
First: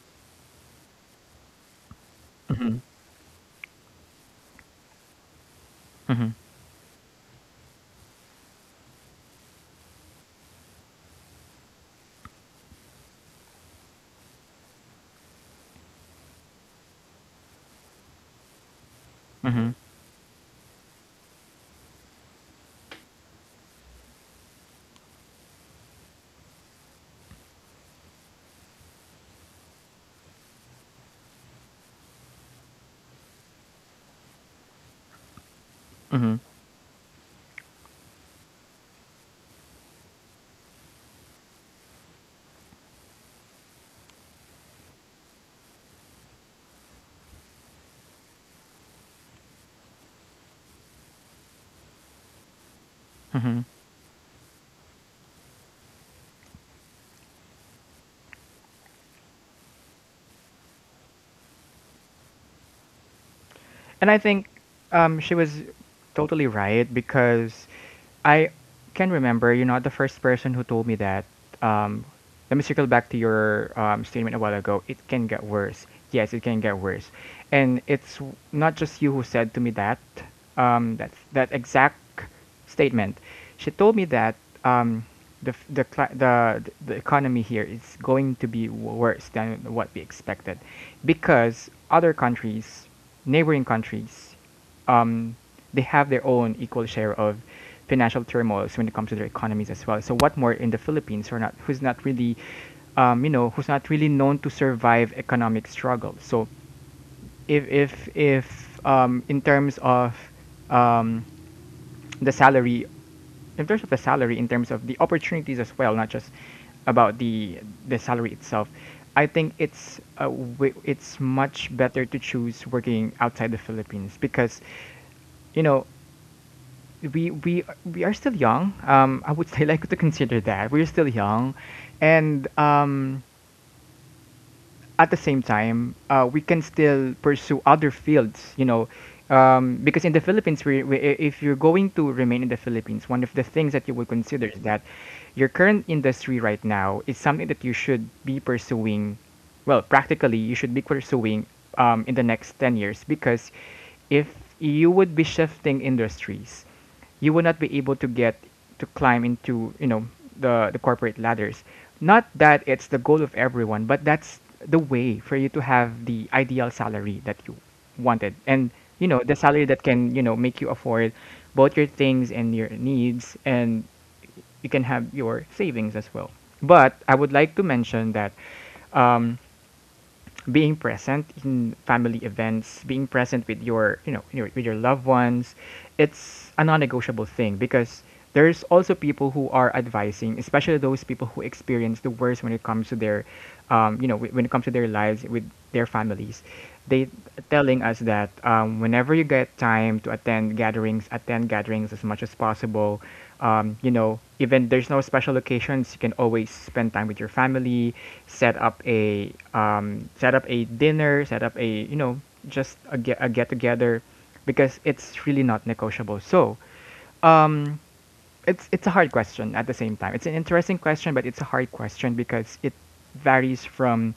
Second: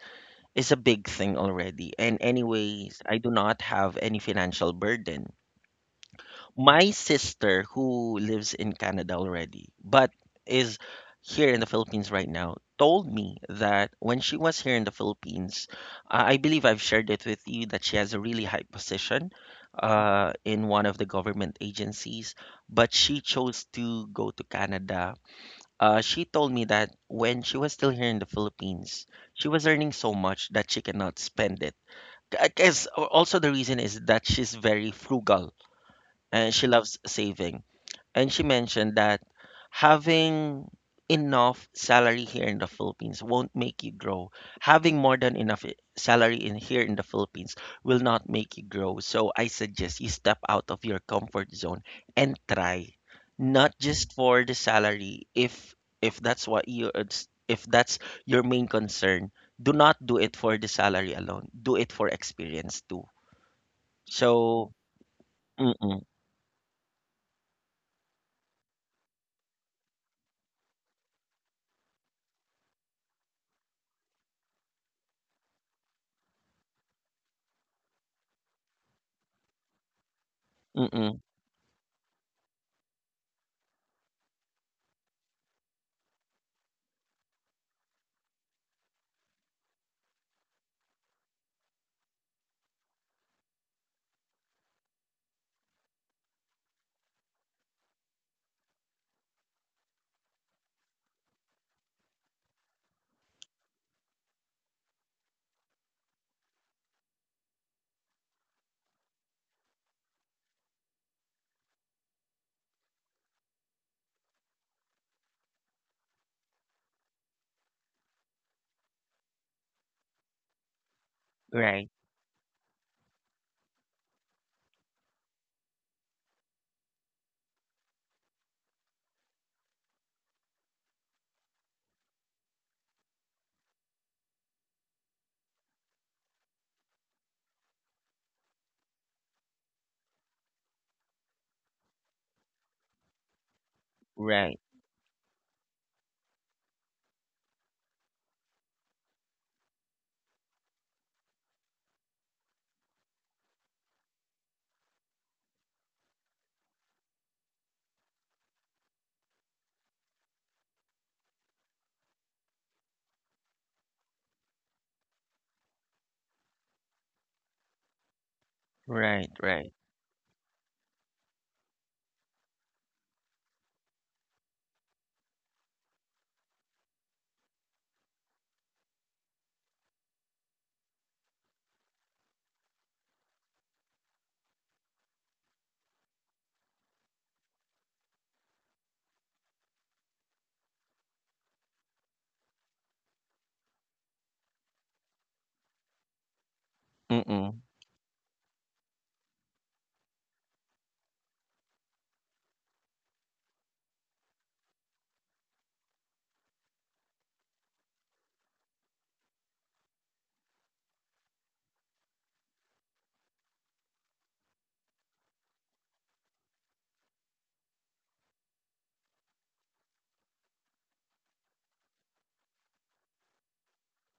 S1: is a big thing already. And anyways, I do not have any financial burden.
S2: Hmm.
S1: My sister, who lives in Canada already but is here in the Philippines right now, told me that when she was here in the Philippines, I believe I've shared it with you that she has a really high position
S2: Hmm.
S1: in one of the government agencies, but she chose to go to Canada. She told me that when she was still here in the Philippines, she was earning so much that she cannot spend it. Also, the reason is that she's very frugal
S2: Hmm.
S1: and she loves saving. And she mentioned that having enough salary here in the Philippines won't make you grow. Having more than enough salary in here in the Philippines will not make you grow. So I suggest you step out of your comfort zone and try,
S2: Hmm.
S1: not just for the salary. If that's if that's your main concern, do not do it for the salary alone. Do it for experience too.
S2: And I think
S1: So,
S2: she was
S1: mm-mm,
S2: totally right because I can remember you're not the first person who told me that. Um, Let me circle back to your statement a while ago. It can get worse. Yes, it can get worse. And not just you who said to me that. That
S1: mm-mm,
S2: that exact statement. She told me that um, the, f- the, cli- the economy here is going to be worse than what we expected because other countries, neighboring countries, um, they have their own equal share of financial turmoils when it comes to their economies as well. So what more in the Philippines, who's not really, who's not really known to survive economic struggle. So if in terms of um, the salary the salary in terms of the opportunities as well, not just about the salary itself, I think it's much
S1: right,
S2: better to choose working outside the Philippines because you know we we we are still young. I would say, like, to consider that we're still young. And at the same time, we can still pursue other fields, you know, because in the Philippines, if you're going to remain in the Philippines, one of the things that you will consider
S1: right,
S2: is that your current industry right now is something that you should be pursuing, well, practically, you should be pursuing in the next 10 years. Because if you would be shifting industries, you will not be able to get to climb into, you know, the corporate ladders, not that it's the goal of everyone, but that's the way for you to have the ideal salary that you wanted, and you know,
S1: right,
S2: the salary
S1: right.
S2: that can, you know, make you afford both your things and your needs, and you can have your savings as well. But I would like to mention that um, being present in family events, being present with your, you know, your, with your loved ones, it's a non-negotiable thing, because there's also people who are advising, especially those people who experience the worst when it comes to their, when it comes to their lives with their families. They
S1: Mm-mm.
S2: telling us that whenever you get time to attend gatherings as much as possible. Even there's no special occasions, you can always spend time with your family, set up a dinner, set up a, you know, just a get together, because it's really not negotiable. So, um, it's a hard question. At the same time, it's an interesting question, but it's a hard question because varies from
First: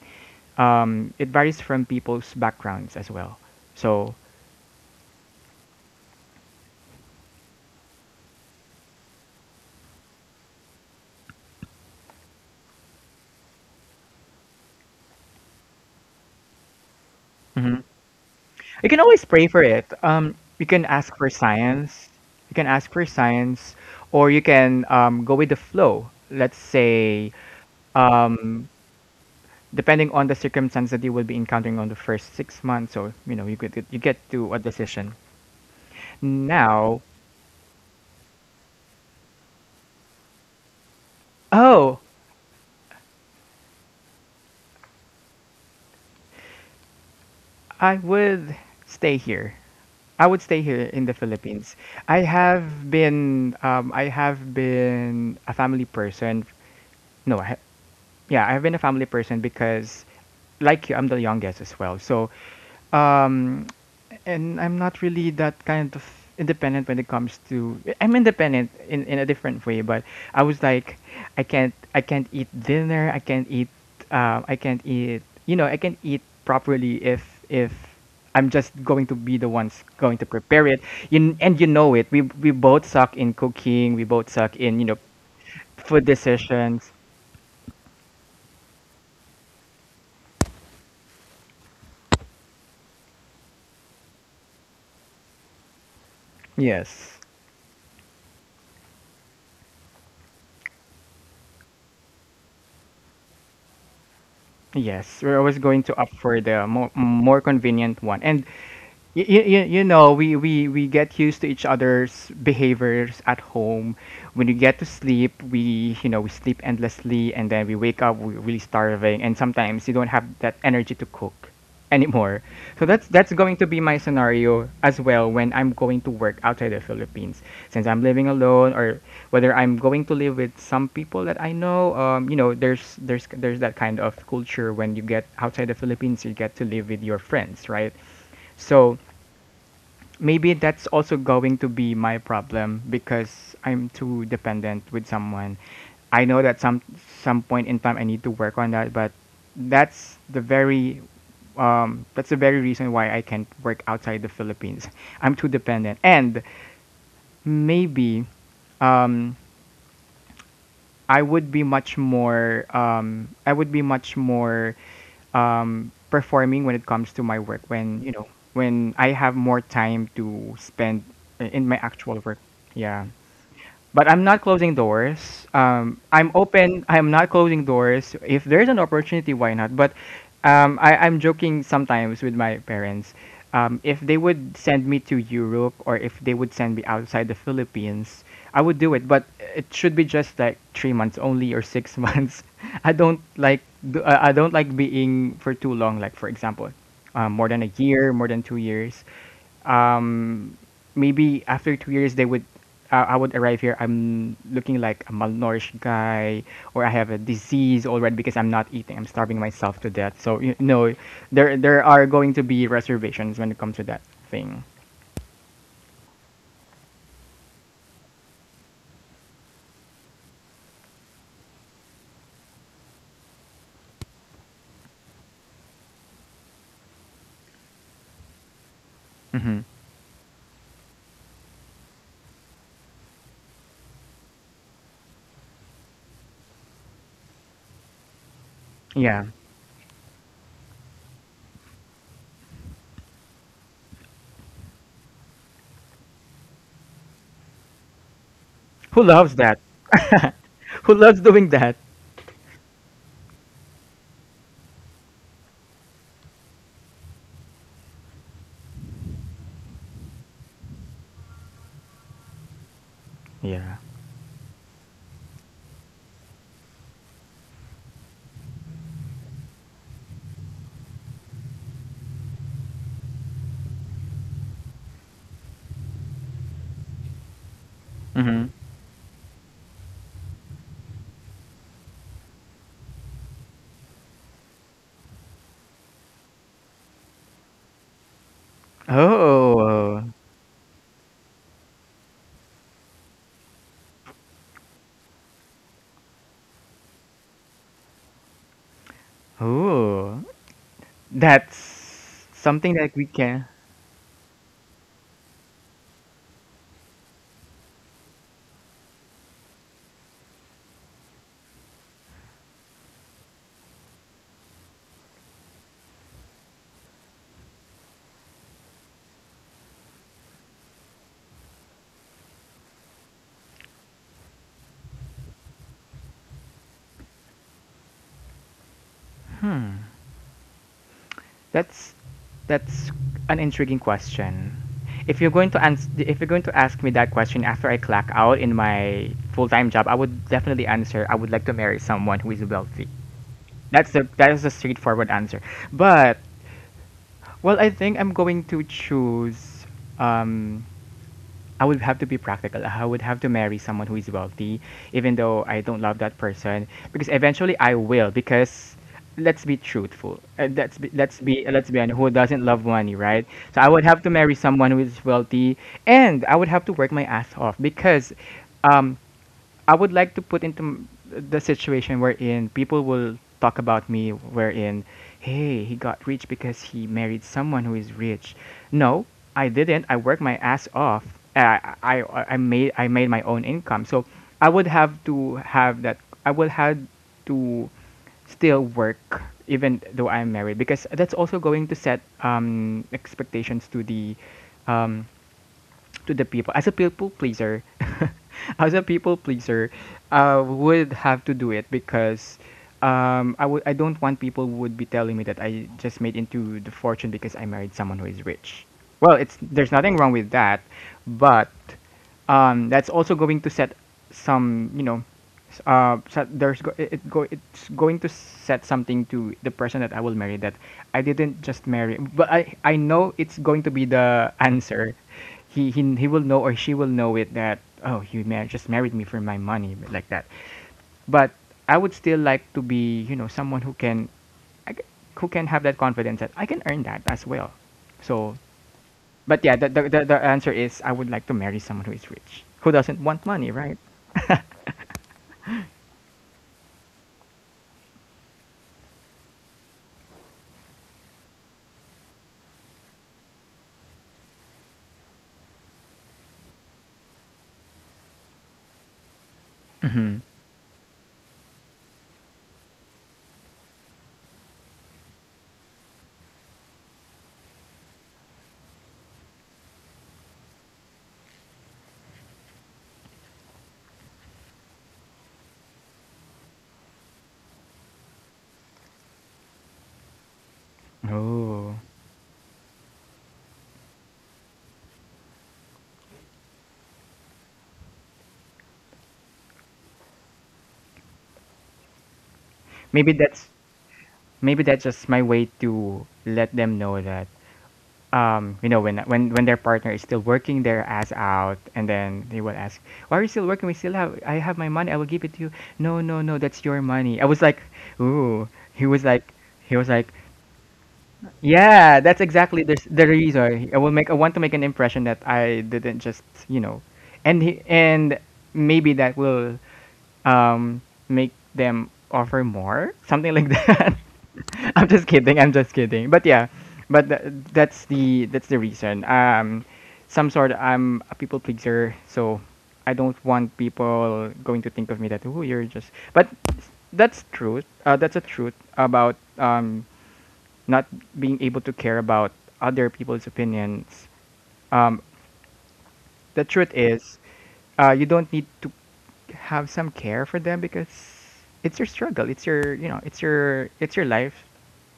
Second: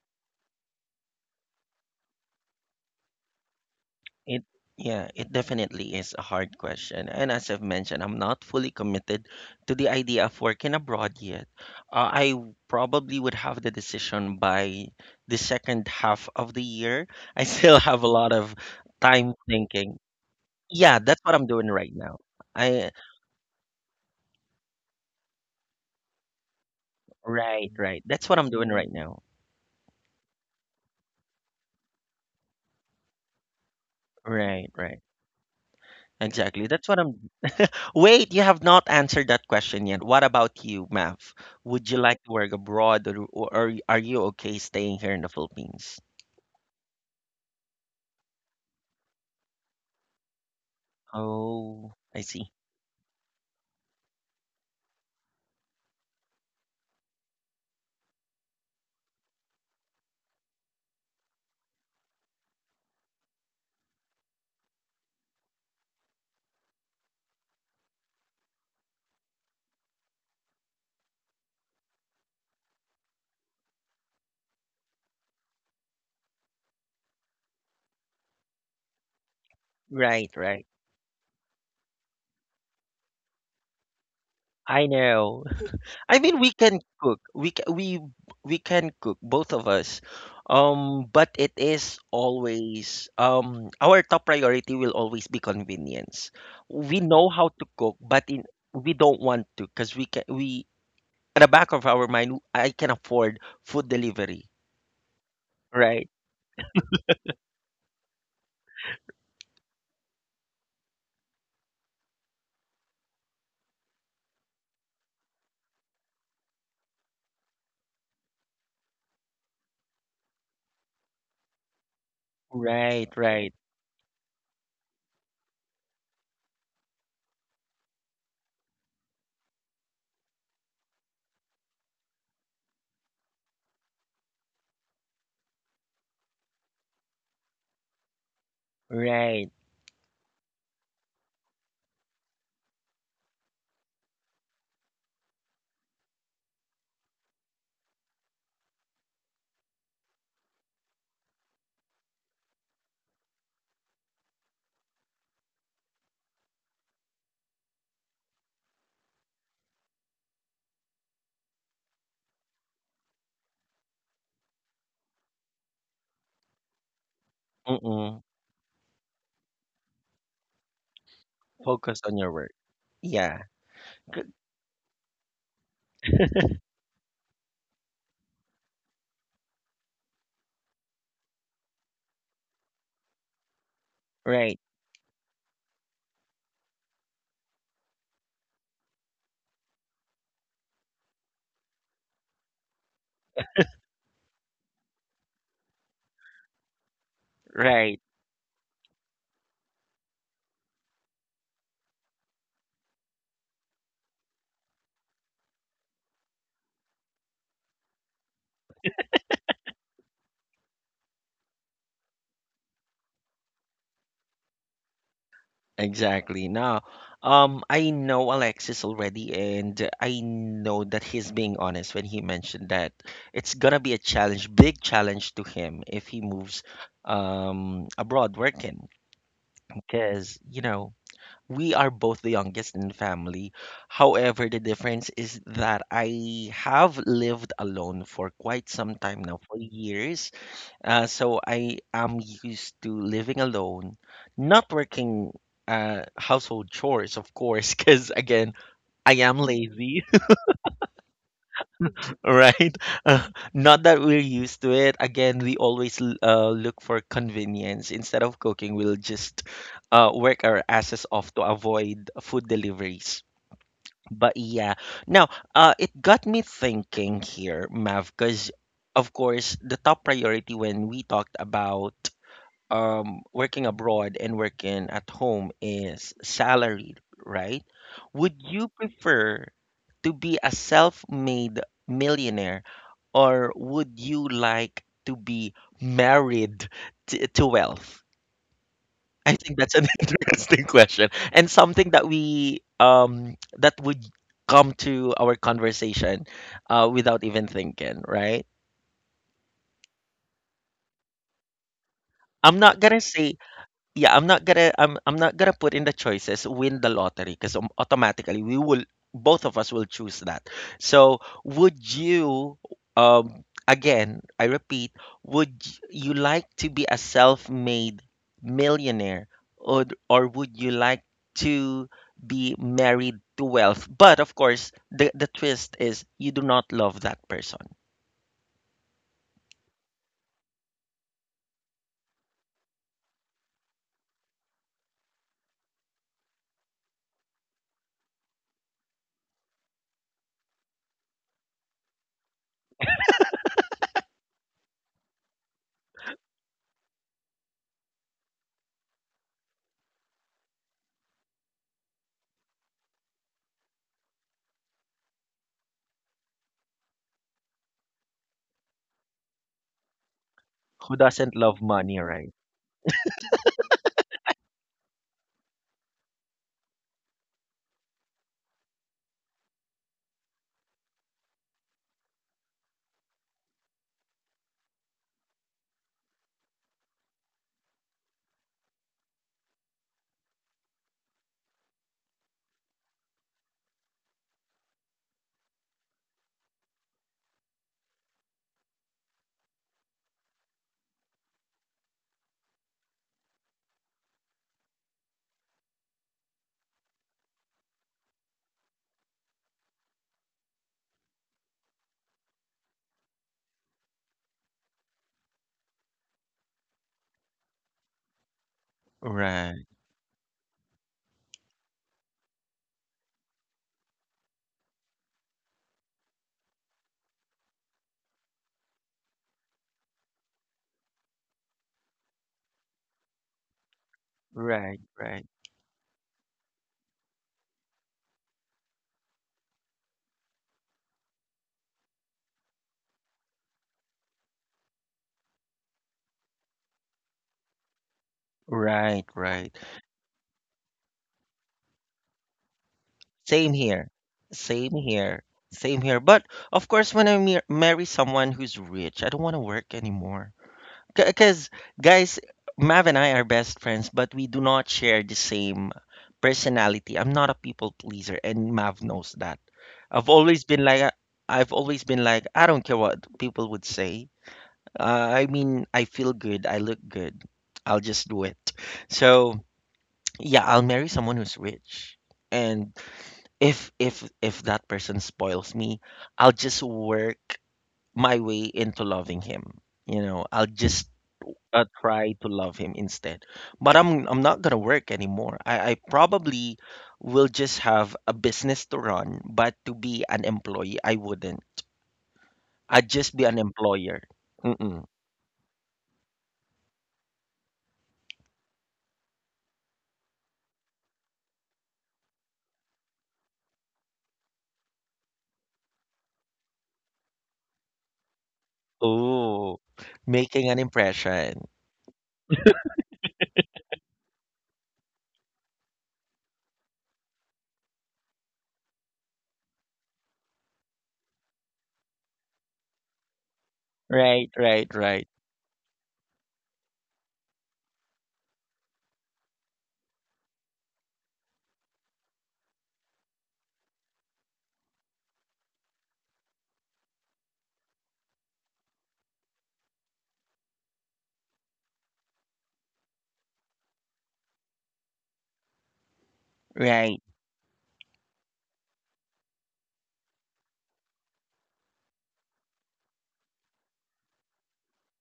S2: it varies from people's backgrounds as well. So,
S1: It, yeah, it definitely is a hard question. And as I've mentioned, I'm not fully committed to the idea of working abroad yet. Probably would have the decision by the second half of the year. I still have a lot of
S2: you can always
S1: time
S2: pray for it.
S1: thinking.
S2: You can
S1: Yeah,
S2: ask
S1: that's
S2: for
S1: what I'm doing right
S2: science.
S1: now.
S2: You can
S1: I
S2: ask for science, or you can go with the flow. Let's say,
S1: right, right. That's what I'm
S2: um,
S1: doing right now.
S2: depending on the circumstance that you will be encountering on the first 6 months, or you know, you get to a
S1: Right, right.
S2: decision.
S1: Exactly. That's what
S2: Now,
S1: I'm Wait, you have not answered that question yet. What about you, Mav? Would you
S2: oh,
S1: like to work abroad, or, are you okay staying here in the Philippines?
S2: I would stay here. I would stay here in the Philippines.
S1: Oh, I see.
S2: I have been a family person. No, I, Yeah, I've been a family person because, like you, I'm the youngest as well. So, um, and I'm not really that kind of independent when it comes to. I'm independent in a different way, but I was like, I can't eat dinner. I can't eat. I can't eat. You know, I can't eat properly if I'm just going to be the ones going to
S1: Right, right.
S2: prepare it. You, and you know it. We both suck in cooking. We both suck in,
S1: I
S2: you know,
S1: know.
S2: food
S1: I mean, we can
S2: decisions.
S1: cook. We ca- We can cook, both of us. But it is always our top priority will always be convenience. We
S2: Yes.
S1: know how to cook, but in we don't want to because we can we at the back of our mind, I can afford food delivery.
S2: Yes, we're always going to
S1: Right,
S2: opt for the more, more convenient one. And you know we we get used to each other's behaviors at home. When you get to sleep, we, you know, we sleep endlessly, and then we wake up we're really starving, and sometimes you don't have that energy to cook anymore. So
S1: right,
S2: that's
S1: right,
S2: going to be my scenario as well when I'm going to work outside the Philippines, since I'm living alone, or whether I'm going to live with some people that I know. There's that kind of culture when you get outside the Philippines, you get to live with your friends, right? So
S1: right.
S2: maybe that's also going to be my problem because I'm too dependent with someone. I know that some point in time I need to work on that, but that's the very that's the very reason why I can't work outside the Philippines. I'm too dependent, and maybe um, I would be much more I would be much more performing when it comes to my work when you
S1: Mm-mm.
S2: know when I have more time to spend in my
S1: Focus on
S2: actual
S1: your
S2: work.
S1: work.
S2: Yeah,
S1: Yeah,
S2: but I'm
S1: good.
S2: not closing doors. I'm open. I'm not closing doors. If there's an opportunity, why not? But I, I'm joking sometimes with my parents. If they would
S1: Right,
S2: send me to Europe, or if they would send me outside the Philippines, I would do it. But it should be just like 3 months only, or six months. I don't like I don't like being for too long. Like for example, more than a
S1: right.
S2: year, more than 2 years. um, Maybe after 2 years, they would I would arrive here. I'm looking like a malnourished guy, or I have a disease already because I'm not eating. I'm starving myself to death. So, you know, there are going to be reservations when it comes to that thing.
S1: Exactly. Now, I know Alexis already, and I know that he's being honest when he mentioned that it's gonna be a challenge, big challenge to him if he moves abroad working,
S2: Hmm.
S1: because you know we are both the youngest in the family. However, the difference is that I have lived alone for quite some time
S2: Yeah,
S1: now, for years. So I am used to living alone, not working household chores, of course, because again,
S2: who
S1: I
S2: loves
S1: am
S2: that?
S1: lazy,
S2: Who loves doing that?
S1: right? Not that we're used to it. Again, we always look for convenience. Instead of cooking, we'll just work our asses off to avoid food deliveries.
S2: Yeah.
S1: But yeah, now it got me thinking here, Mav, because of course the top priority when we talked about working abroad and working at home is salary, right? Would
S2: Mm-hmm.
S1: you prefer to be a self-made millionaire, or would you like to be married to wealth? I think that's an
S2: Oh,
S1: interesting question, and something that we that would come to our conversation without even thinking, right?
S2: oh, that's
S1: I'm
S2: something
S1: not
S2: that
S1: gonna
S2: we
S1: say
S2: can.
S1: yeah I'm not gonna put in the choices win the lottery because automatically we will both of us will choose that. So would you, um, again I repeat, would you like to be a self-made millionaire, or would you like to be married to wealth, but of course the twist is you do not love that person?
S2: That's that's an intriguing question. If you're going to ans- If you're going to ask me that question after I clock out in my full-time job, I would definitely answer I would like to marry someone who is wealthy. That is a straightforward answer. But, well, I think I'm going to choose, um I would have to be practical. I would have to marry someone who is wealthy, even though I don't love that person, because eventually I will. Because let's be truthful. Let's be
S1: Who doesn't love money,
S2: honest, who
S1: right?
S2: doesn't love money, right? So I would have to marry someone who is wealthy, and I would have to work my ass off because, um, I would like to put into the situation wherein people will talk about me, wherein, hey, he got rich because he married someone who is rich. No, I didn't, I worked my ass off. I made my own income. So I would have to have that. I would have to still work even though I'm married, because that's also going to set expectations um to the people. As a people pleaser as a people pleaser, I would have to do it because I would, I don't want people would be telling me that I just made into the fortune because I married someone who is rich. Well, it's,
S1: Right,
S2: there's nothing wrong with that, but that's also going to set some, you know, s- set, there's go, it go it's going to set something to the person that I will marry, that I didn't just marry, but I know it's going to be the
S1: right,
S2: answer.
S1: right,
S2: He will know, or she will know it, that, oh, you just married me for my money. But like that, but I would still like to be, you know, someone who can, I c- who can have that confidence that I can earn that as well. So,
S1: right,
S2: but
S1: right.
S2: yeah, the, the answer is I would like to marry someone who is rich, who doesn't want money,
S1: Same
S2: right?
S1: here. Same here. Same here. But of course, when I marry someone who's rich, I don't want to work anymore. Because, guys, Mav and I are best friends, but we do not share the same personality. I'm not a people pleaser, and Mav knows that. I've
S2: Mm.
S1: always been like, a- I've always been like, I don't care what people would say. Uh, I mean, I feel good. I look good. I'll just do it. So, yeah, I'll marry someone who's rich. And if that person spoils me, I'll just work my way into loving him. You know, I'll just
S2: Oh,
S1: try to love him instead. But I'm not gonna work anymore. I probably will just have a business to run, but to be an employee, I wouldn't. I'd
S2: maybe
S1: just be an
S2: that's
S1: employer.
S2: maybe that's
S1: Mm-mm.
S2: just my way to let them know that, you know, when when their partner is still working their ass out, and then they will ask, "Why are you still working? We still have, I have my money. I will give it to you." No, no, no, that's your money. I was like, "Ooh," he was like,
S1: Oh,
S2: he was like,
S1: making an impression.
S2: yeah, that's exactly the reason. I will make. I want to make an impression that I didn't just, you know, and he, and Maybe that will um make them offer more, something like that.
S1: Right, right,
S2: I'm
S1: right,
S2: just kidding. I'm just kidding. But yeah, but th- that's the reason. Some sort. I'm a people pleaser, so I don't want people going to think of me that oh you're just. But that's truth. That's a truth about not being able to care about other people's opinions. Um, the truth
S1: right.
S2: is, you don't need to have some care for them because it's your struggle. It's your, it's your life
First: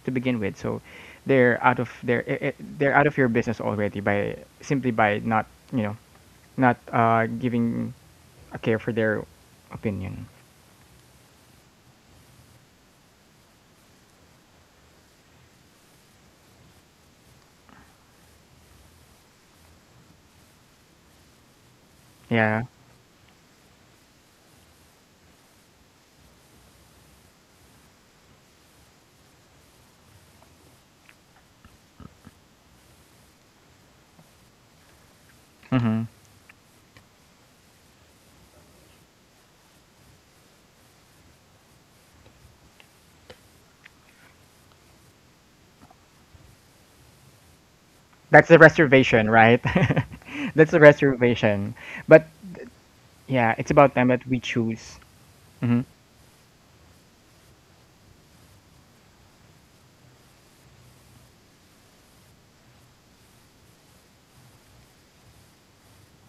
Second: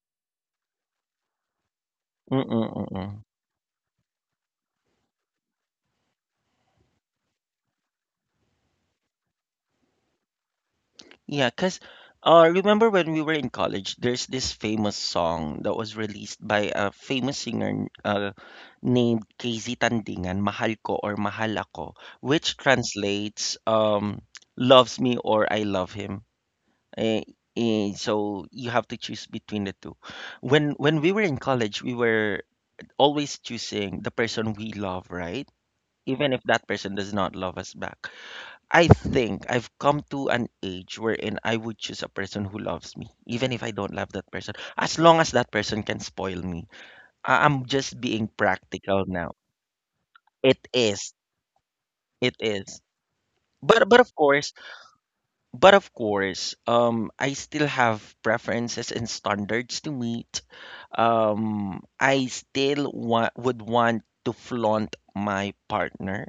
S2: to begin with. So they're out of their eh, eh, they're out of
S1: Mm-mm-mm.
S2: your business already by simply by not, you know, not giving a care for their opinion.
S1: Yeah, because remember when we were in college, there's this famous song that was released by a famous singer named KZ Tandingan, Mahal Ko or Mahal Ako, which
S2: Yeah.
S1: translates loves me or I love him. Eh, eh, so you have to choose between the two. When we were in college, we were always choosing the person we love, right?
S2: Hmm.
S1: Even if that person does not love us back. I think I've come to an age wherein I would choose a person who loves me, even if I don't love that person, as long as that person can spoil me. I'm just being
S2: That's the
S1: practical
S2: reservation,
S1: now.
S2: right?
S1: It
S2: That's the
S1: is.
S2: reservation. But
S1: It is.
S2: yeah, it's
S1: But
S2: about
S1: but
S2: time
S1: of
S2: that we
S1: course,
S2: choose.
S1: but
S2: Hmm.
S1: of course, I still have preferences and standards to meet. Um, I still would want to flaunt my partner.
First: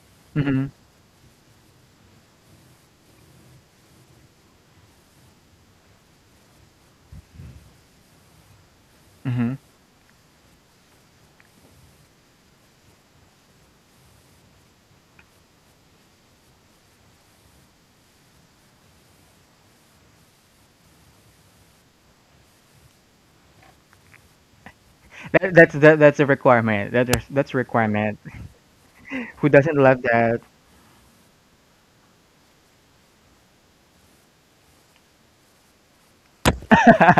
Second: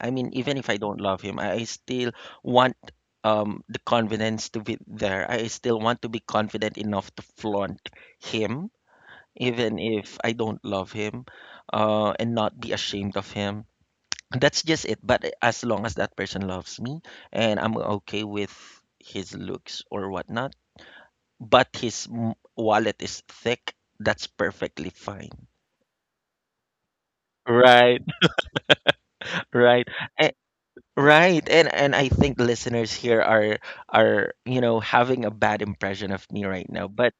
S1: I mean, even
S2: Hmm.
S1: if I don't love him, I still want the confidence to be there. I still want to be confident enough to flaunt him,
S2: Hmm.
S1: even if I don't love him, and not be ashamed of him. That's just it. But as long as that person loves me and I'm okay with his looks or whatnot, but his wallet is thick, that's perfectly fine.
S2: That's a requirement. That's a
S1: Right,
S2: requirement. Who doesn't
S1: right.
S2: love
S1: Eh,
S2: that?
S1: right. And I think listeners here are, you know, having a bad impression of me right now. But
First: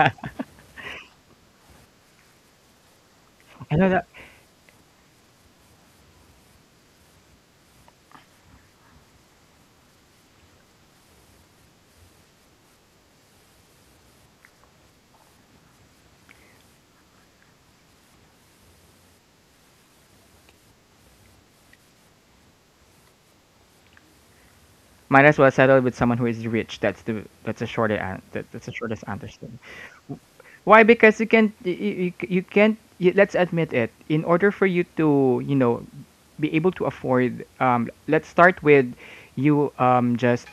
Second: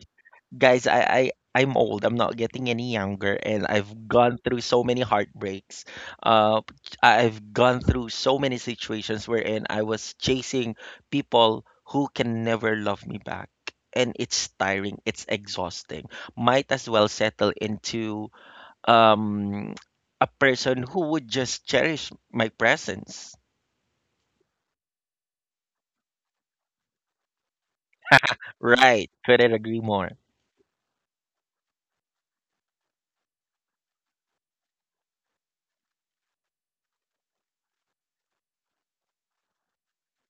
S1: guys, I'm old. I'm not getting any younger, and
S2: I know
S1: I've
S2: that.
S1: gone through so many heartbreaks. Uh, I've gone through so many situations wherein I was chasing people who can never love me back. And it's tiring, it's exhausting. Might as well settle into um a person who would just cherish my presence.
S2: Might as well settle with someone who is rich. That's the that's a shorter an- that, that's the shortest answer.
S1: Right. Couldn't agree more.
S2: Why? Because you can't you, you, you can't. Let's admit it. In order for you to, you know, be able to afford, let's start with you just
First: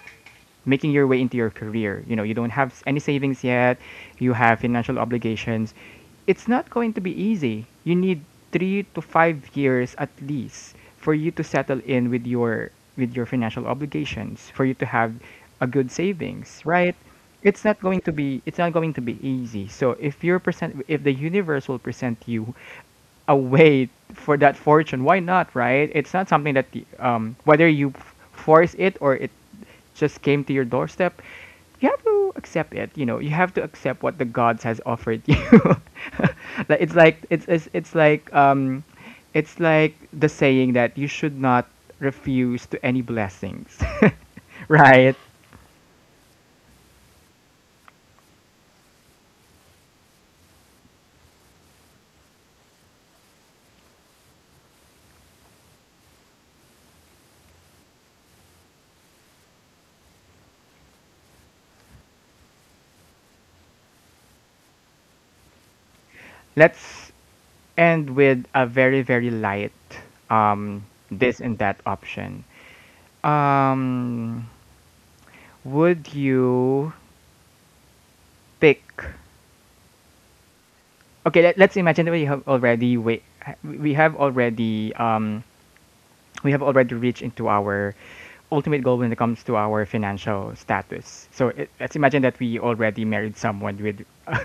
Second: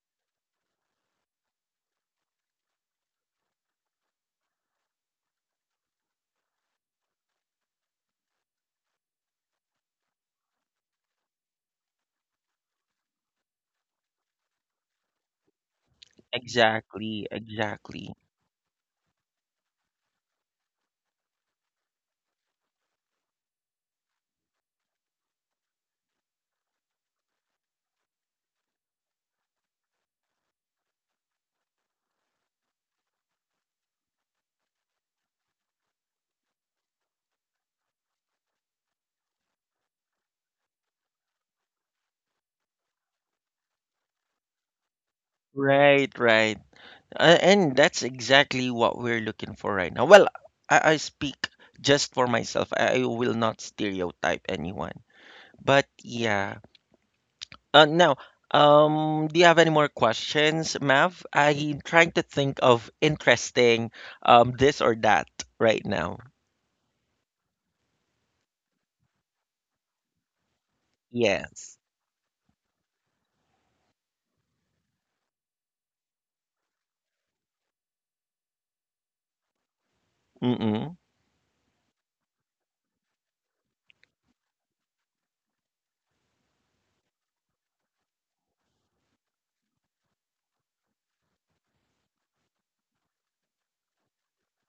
S2: making your way into your career. You know, you don't have any savings yet, you have financial obligations. It's not going to be easy. You need 3 to 5 years at least for you to settle in with your financial obligations, for you to have a good savings, right?
S1: Exactly,
S2: It's not going
S1: exactly.
S2: to be it's not going to be easy. So if the universe will present you a way for that fortune. Why not, right? It's not something that whether you force it or it just came to your doorstep, you have to accept it. You know, you have to accept what the gods has offered you. Like it's like the saying that you should not refuse to any blessings, right?
S1: Right, right. And that's exactly what we're looking for right now. Well, I speak just for myself. I will not stereotype anyone. But yeah. Now, do you have any more questions, Mav? I'm trying to think of interesting this or that right now.
S2: Let's end with a very very light um, this
S1: Yes.
S2: and that option. Um, would you pick
S1: Mm-mm.
S2: okay, let's imagine that we have already um we have already reached into our ultimate goal when it comes to our financial status, so let's imagine that we already married someone with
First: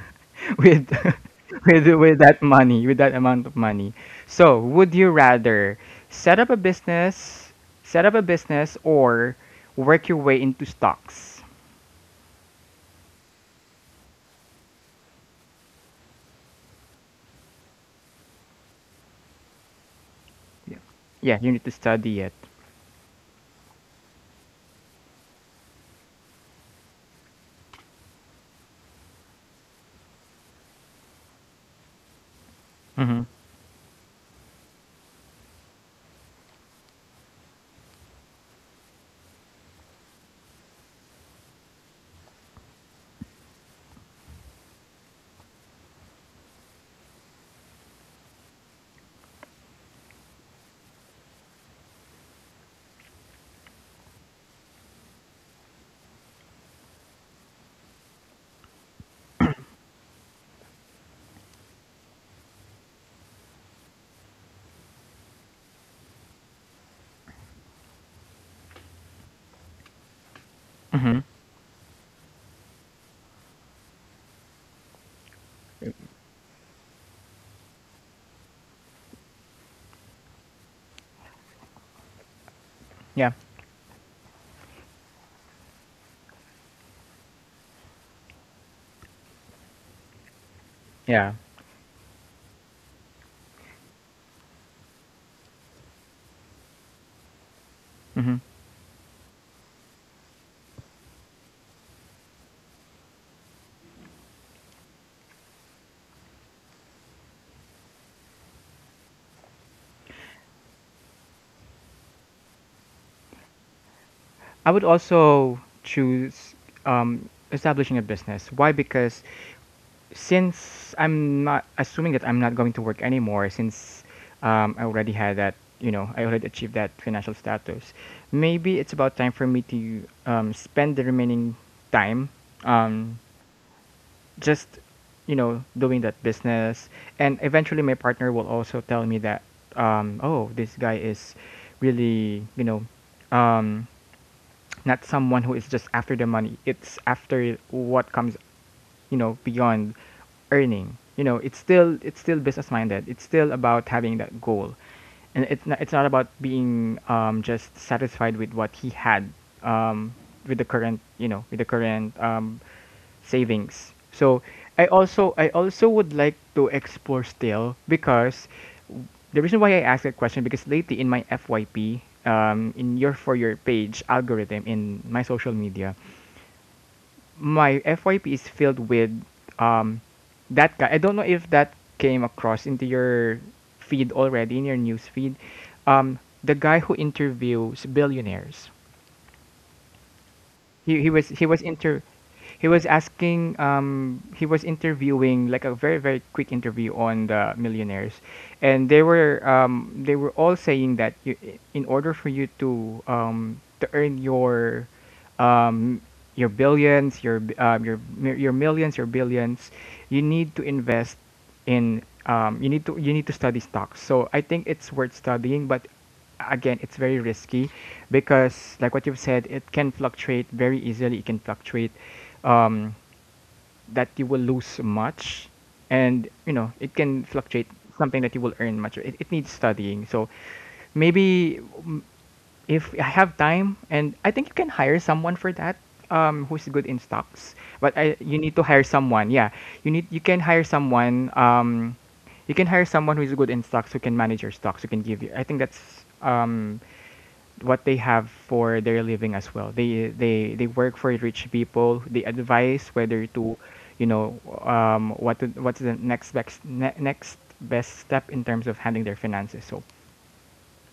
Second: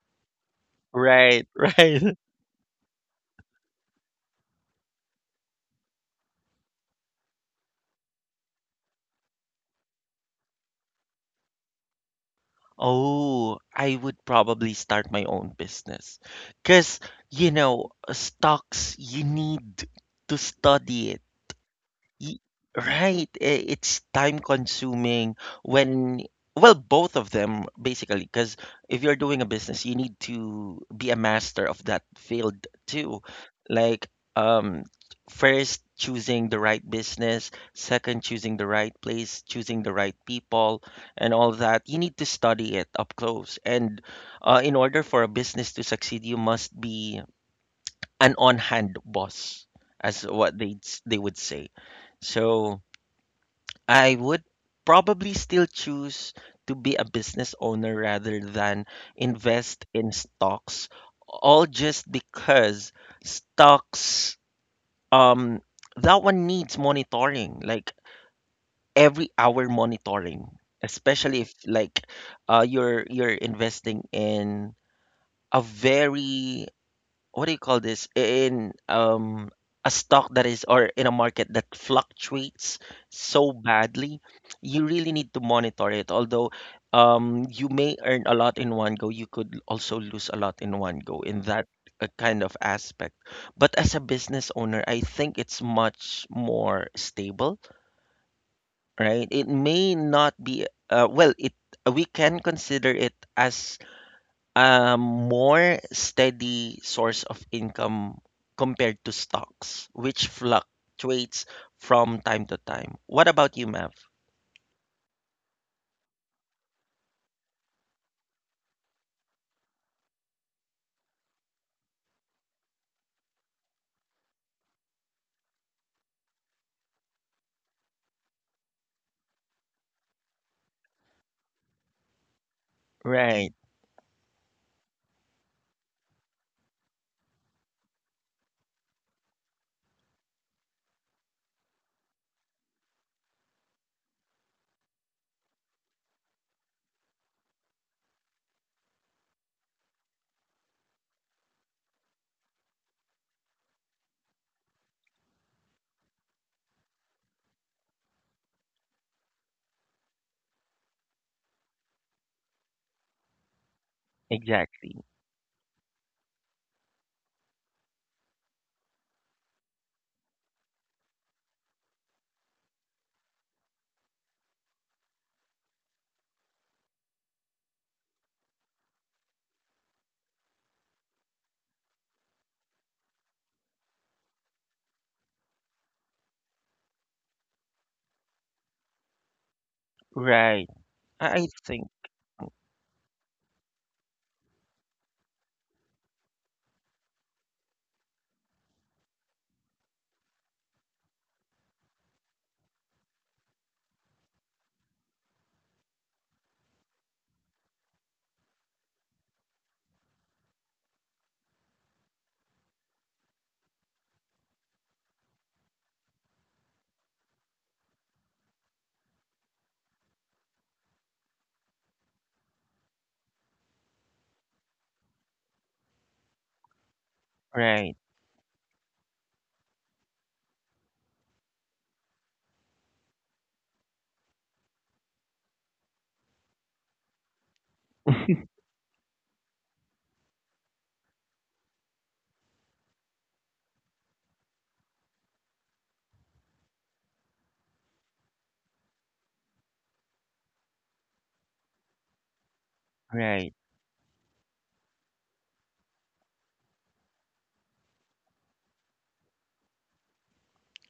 S2: with
S1: Right,
S2: with
S1: right.
S2: with that money, with that amount of money. So would you rather set up a business set up a business or work your way into stocks?
S1: Oh, I would probably start my own business. Because, you know, stocks, you need to
S2: Yeah,
S1: study.
S2: yeah you need to study it.
S1: Ye, right, I it's time consuming. When, well, both of them basically, because if you're doing a business, you need to be a master of that field too.
S2: Hmm.
S1: Like, um, first choosing the right business, second choosing the right place, choosing the right people, and all that. You need to study it up close. And in order for a business to succeed, you must be an on-hand boss, as what they would say. So I would probably still choose to be a business owner rather than invest in stocks, all just because stocks, um, that one needs monitoring, like every hour monitoring, especially if like you're investing in a very what do you call this in a stock that is, or in a market that fluctuates
S2: Yeah.
S1: so badly. You really need to monitor it. Although, um, you may earn a lot in one go, you could also lose a lot in one go
S2: Yeah.
S1: in that kind of aspect. But as a business owner, I think it's much more stable.
S2: Hmm.
S1: Right, it may not be well it we can consider it as a more steady source of income compared to stocks, which fluctuates from time to time. What about you, Mav?
S2: I would also choose, establishing a business. Why? Because, since I'm not, assuming that I'm not going to work anymore, since, I already had that, you know, I already achieved that financial status, maybe it's about time for me to, spend the remaining time, um,
S1: Right,
S2: just, you know, doing that business. And eventually my partner will also tell me that, oh, this guy is really, you know, um not someone who is just after the money. It's after what comes, you know, beyond earning. You know, it's still business minded. It's still about having that goal, and it's not about being, just satisfied with what he had, um, with the current you know with the current, savings. So
S1: exactly.
S2: I also would like to explore still, because the reason why I asked that question, because lately in my FYP, in your for your page algorithm in my social media, my FYP is filled with um that guy. I don't know if that came across into your feed already in your news feed. The guy who interviews billionaires.
S1: Right.
S2: He
S1: I
S2: was
S1: think,
S2: inter he was asking, he was interviewing like a very very quick interview on the millionaires. And they were, they were all saying that you, in order for you to, to earn your, um your billions, your your millions, your billions, you need to invest in, you need to, you need to study stocks. So I think it's worth studying, but again it's very risky, because like what you've said, it can fluctuate very easily. It can fluctuate, um, that you will lose much. And you know it can fluctuate
S1: right,
S2: something that you will earn much. It needs studying. So maybe, if I have time. And I think you can hire someone for that, who's good in stocks. But I, you need to hire someone, yeah, you need, you can hire someone, you can hire someone who's good in stocks, who can manage your stocks, who can give you, I think that's, what they have for their living as well. They work for rich people. They advise whether
S1: right,
S2: to, you know, what to, what's the next best next best step in terms of handling their finances. So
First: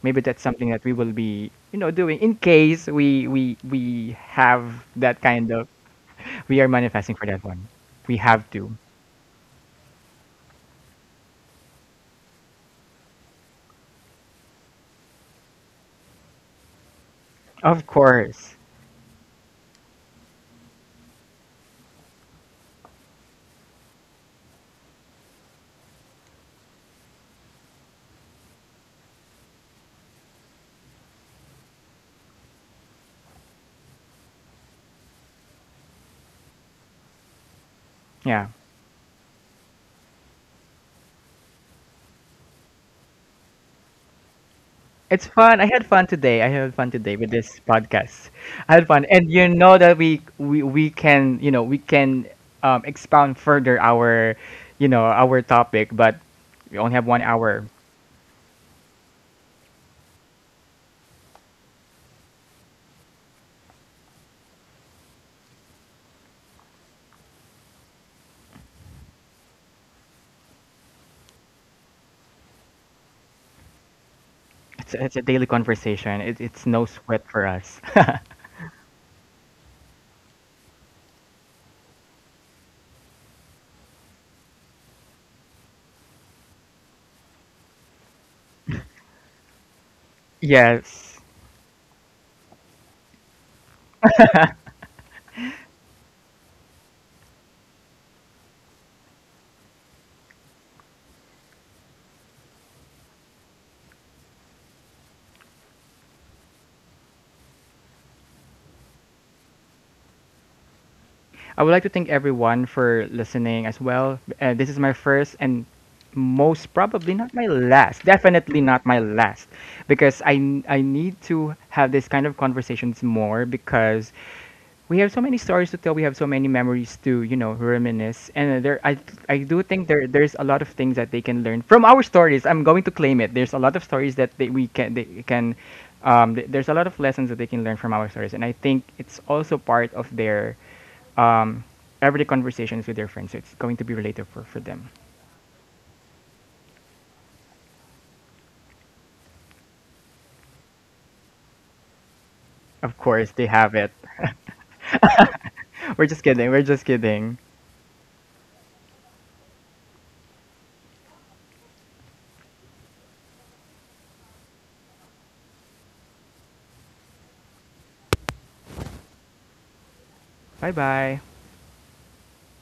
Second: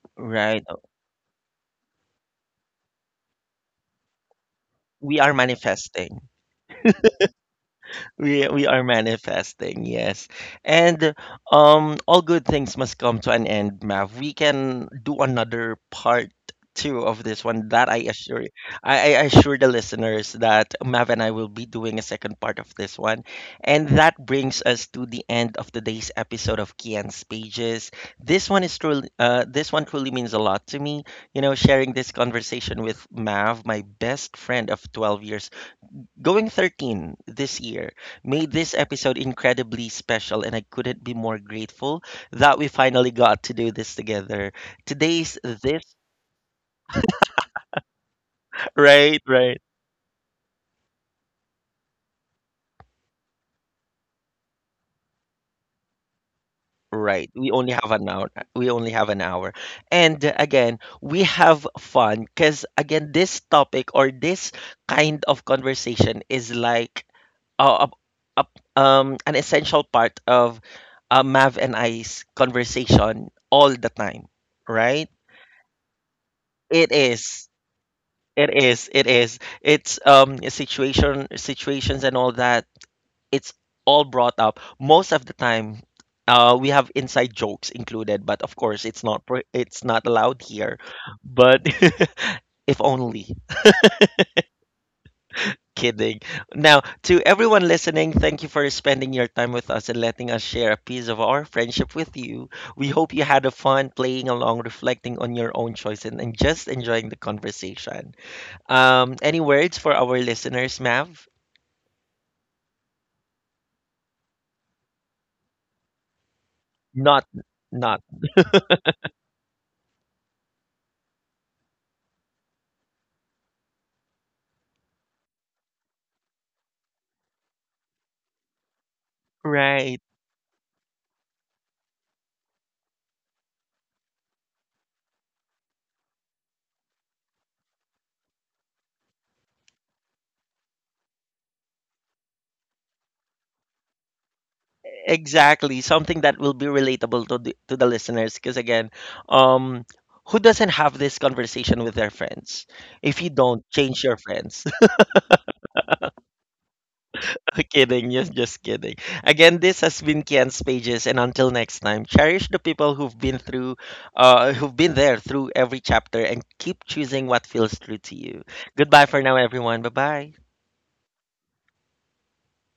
S2: maybe that's
S1: right.
S2: something that we will be, you know, doing in case we have
S1: We
S2: that
S1: are
S2: kind of.
S1: manifesting.
S2: We are manifesting for that one. We have
S1: We
S2: to.
S1: are manifesting, yes. And um, all good things must come to an end, Mav. We can do another part two of this one,
S2: Of
S1: that I assure you.
S2: course.
S1: I assure the listeners that Mav and I will be doing a second part of this one. And that brings us to the end of today's episode of Kian's Pages. This one truly means a lot to me. You know, sharing this conversation with Mav, my best friend of 12 years, going 13 this year,
S2: Yeah.
S1: made this episode incredibly special, and I couldn't be more grateful that we finally got to do this together.
S2: It's
S1: Today's
S2: fun. I
S1: this,
S2: had fun today. I had fun today with this podcast. I had fun,
S1: right,
S2: and you
S1: right,
S2: know that we can, you know, we can, expound further our, you know, our topic, but we only have one
S1: right. We
S2: hour.
S1: only have an hour. We only have an hour. And again, we have fun because, again, this topic or this kind of conversation is like uh, a, a, an essential part of Mav and I's conversation all the time, right?
S2: It's a daily conversation. It's no
S1: It
S2: sweat for
S1: is.
S2: us.
S1: It is. It is. It's um, situations and all that. It's all brought up. Most of the time, we have inside jokes included, but of course, it's not allowed here.
S2: Yes.
S1: But if only. Kidding. Now, to everyone listening, thank you for spending your time with us and letting us share a piece of our friendship with you. We hope you had a fun playing along, reflecting on your own choice, and just enjoying the conversation. Any words for our listeners, Mav?
S2: I would like to thank everyone for listening as well. This is my first and most probably
S1: Not,
S2: not my
S1: not
S2: last. Definitely not my last, because I need to have this kind of conversations more, because we have so many stories to tell. We have so many memories to, you know, reminisce. And there, I do think
S1: right.
S2: there, there's a lot of things that they can learn from our stories. I'm going to claim it. There's a lot of stories that they, we can, they can, there's a lot of lessons that they can learn from our stories. And I think it's also part of their, um, everyday conversations with their friends. So it's going to be relatable for them.
S1: Exactly. Something that will be relatable to the listeners. Because again, um, who doesn't have this conversation with their friends?
S2: Of
S1: If you
S2: course, they
S1: don't,
S2: have it.
S1: change your friends.
S2: We're just kidding. We're just kidding.
S1: kidding. Just kidding. Again, this has been Kian's Pages, and until next time, cherish the people who've been through, who've been there through every chapter, and keep choosing what feels true to you. Goodbye for now, everyone. Bye bye.
S2: Bye bye.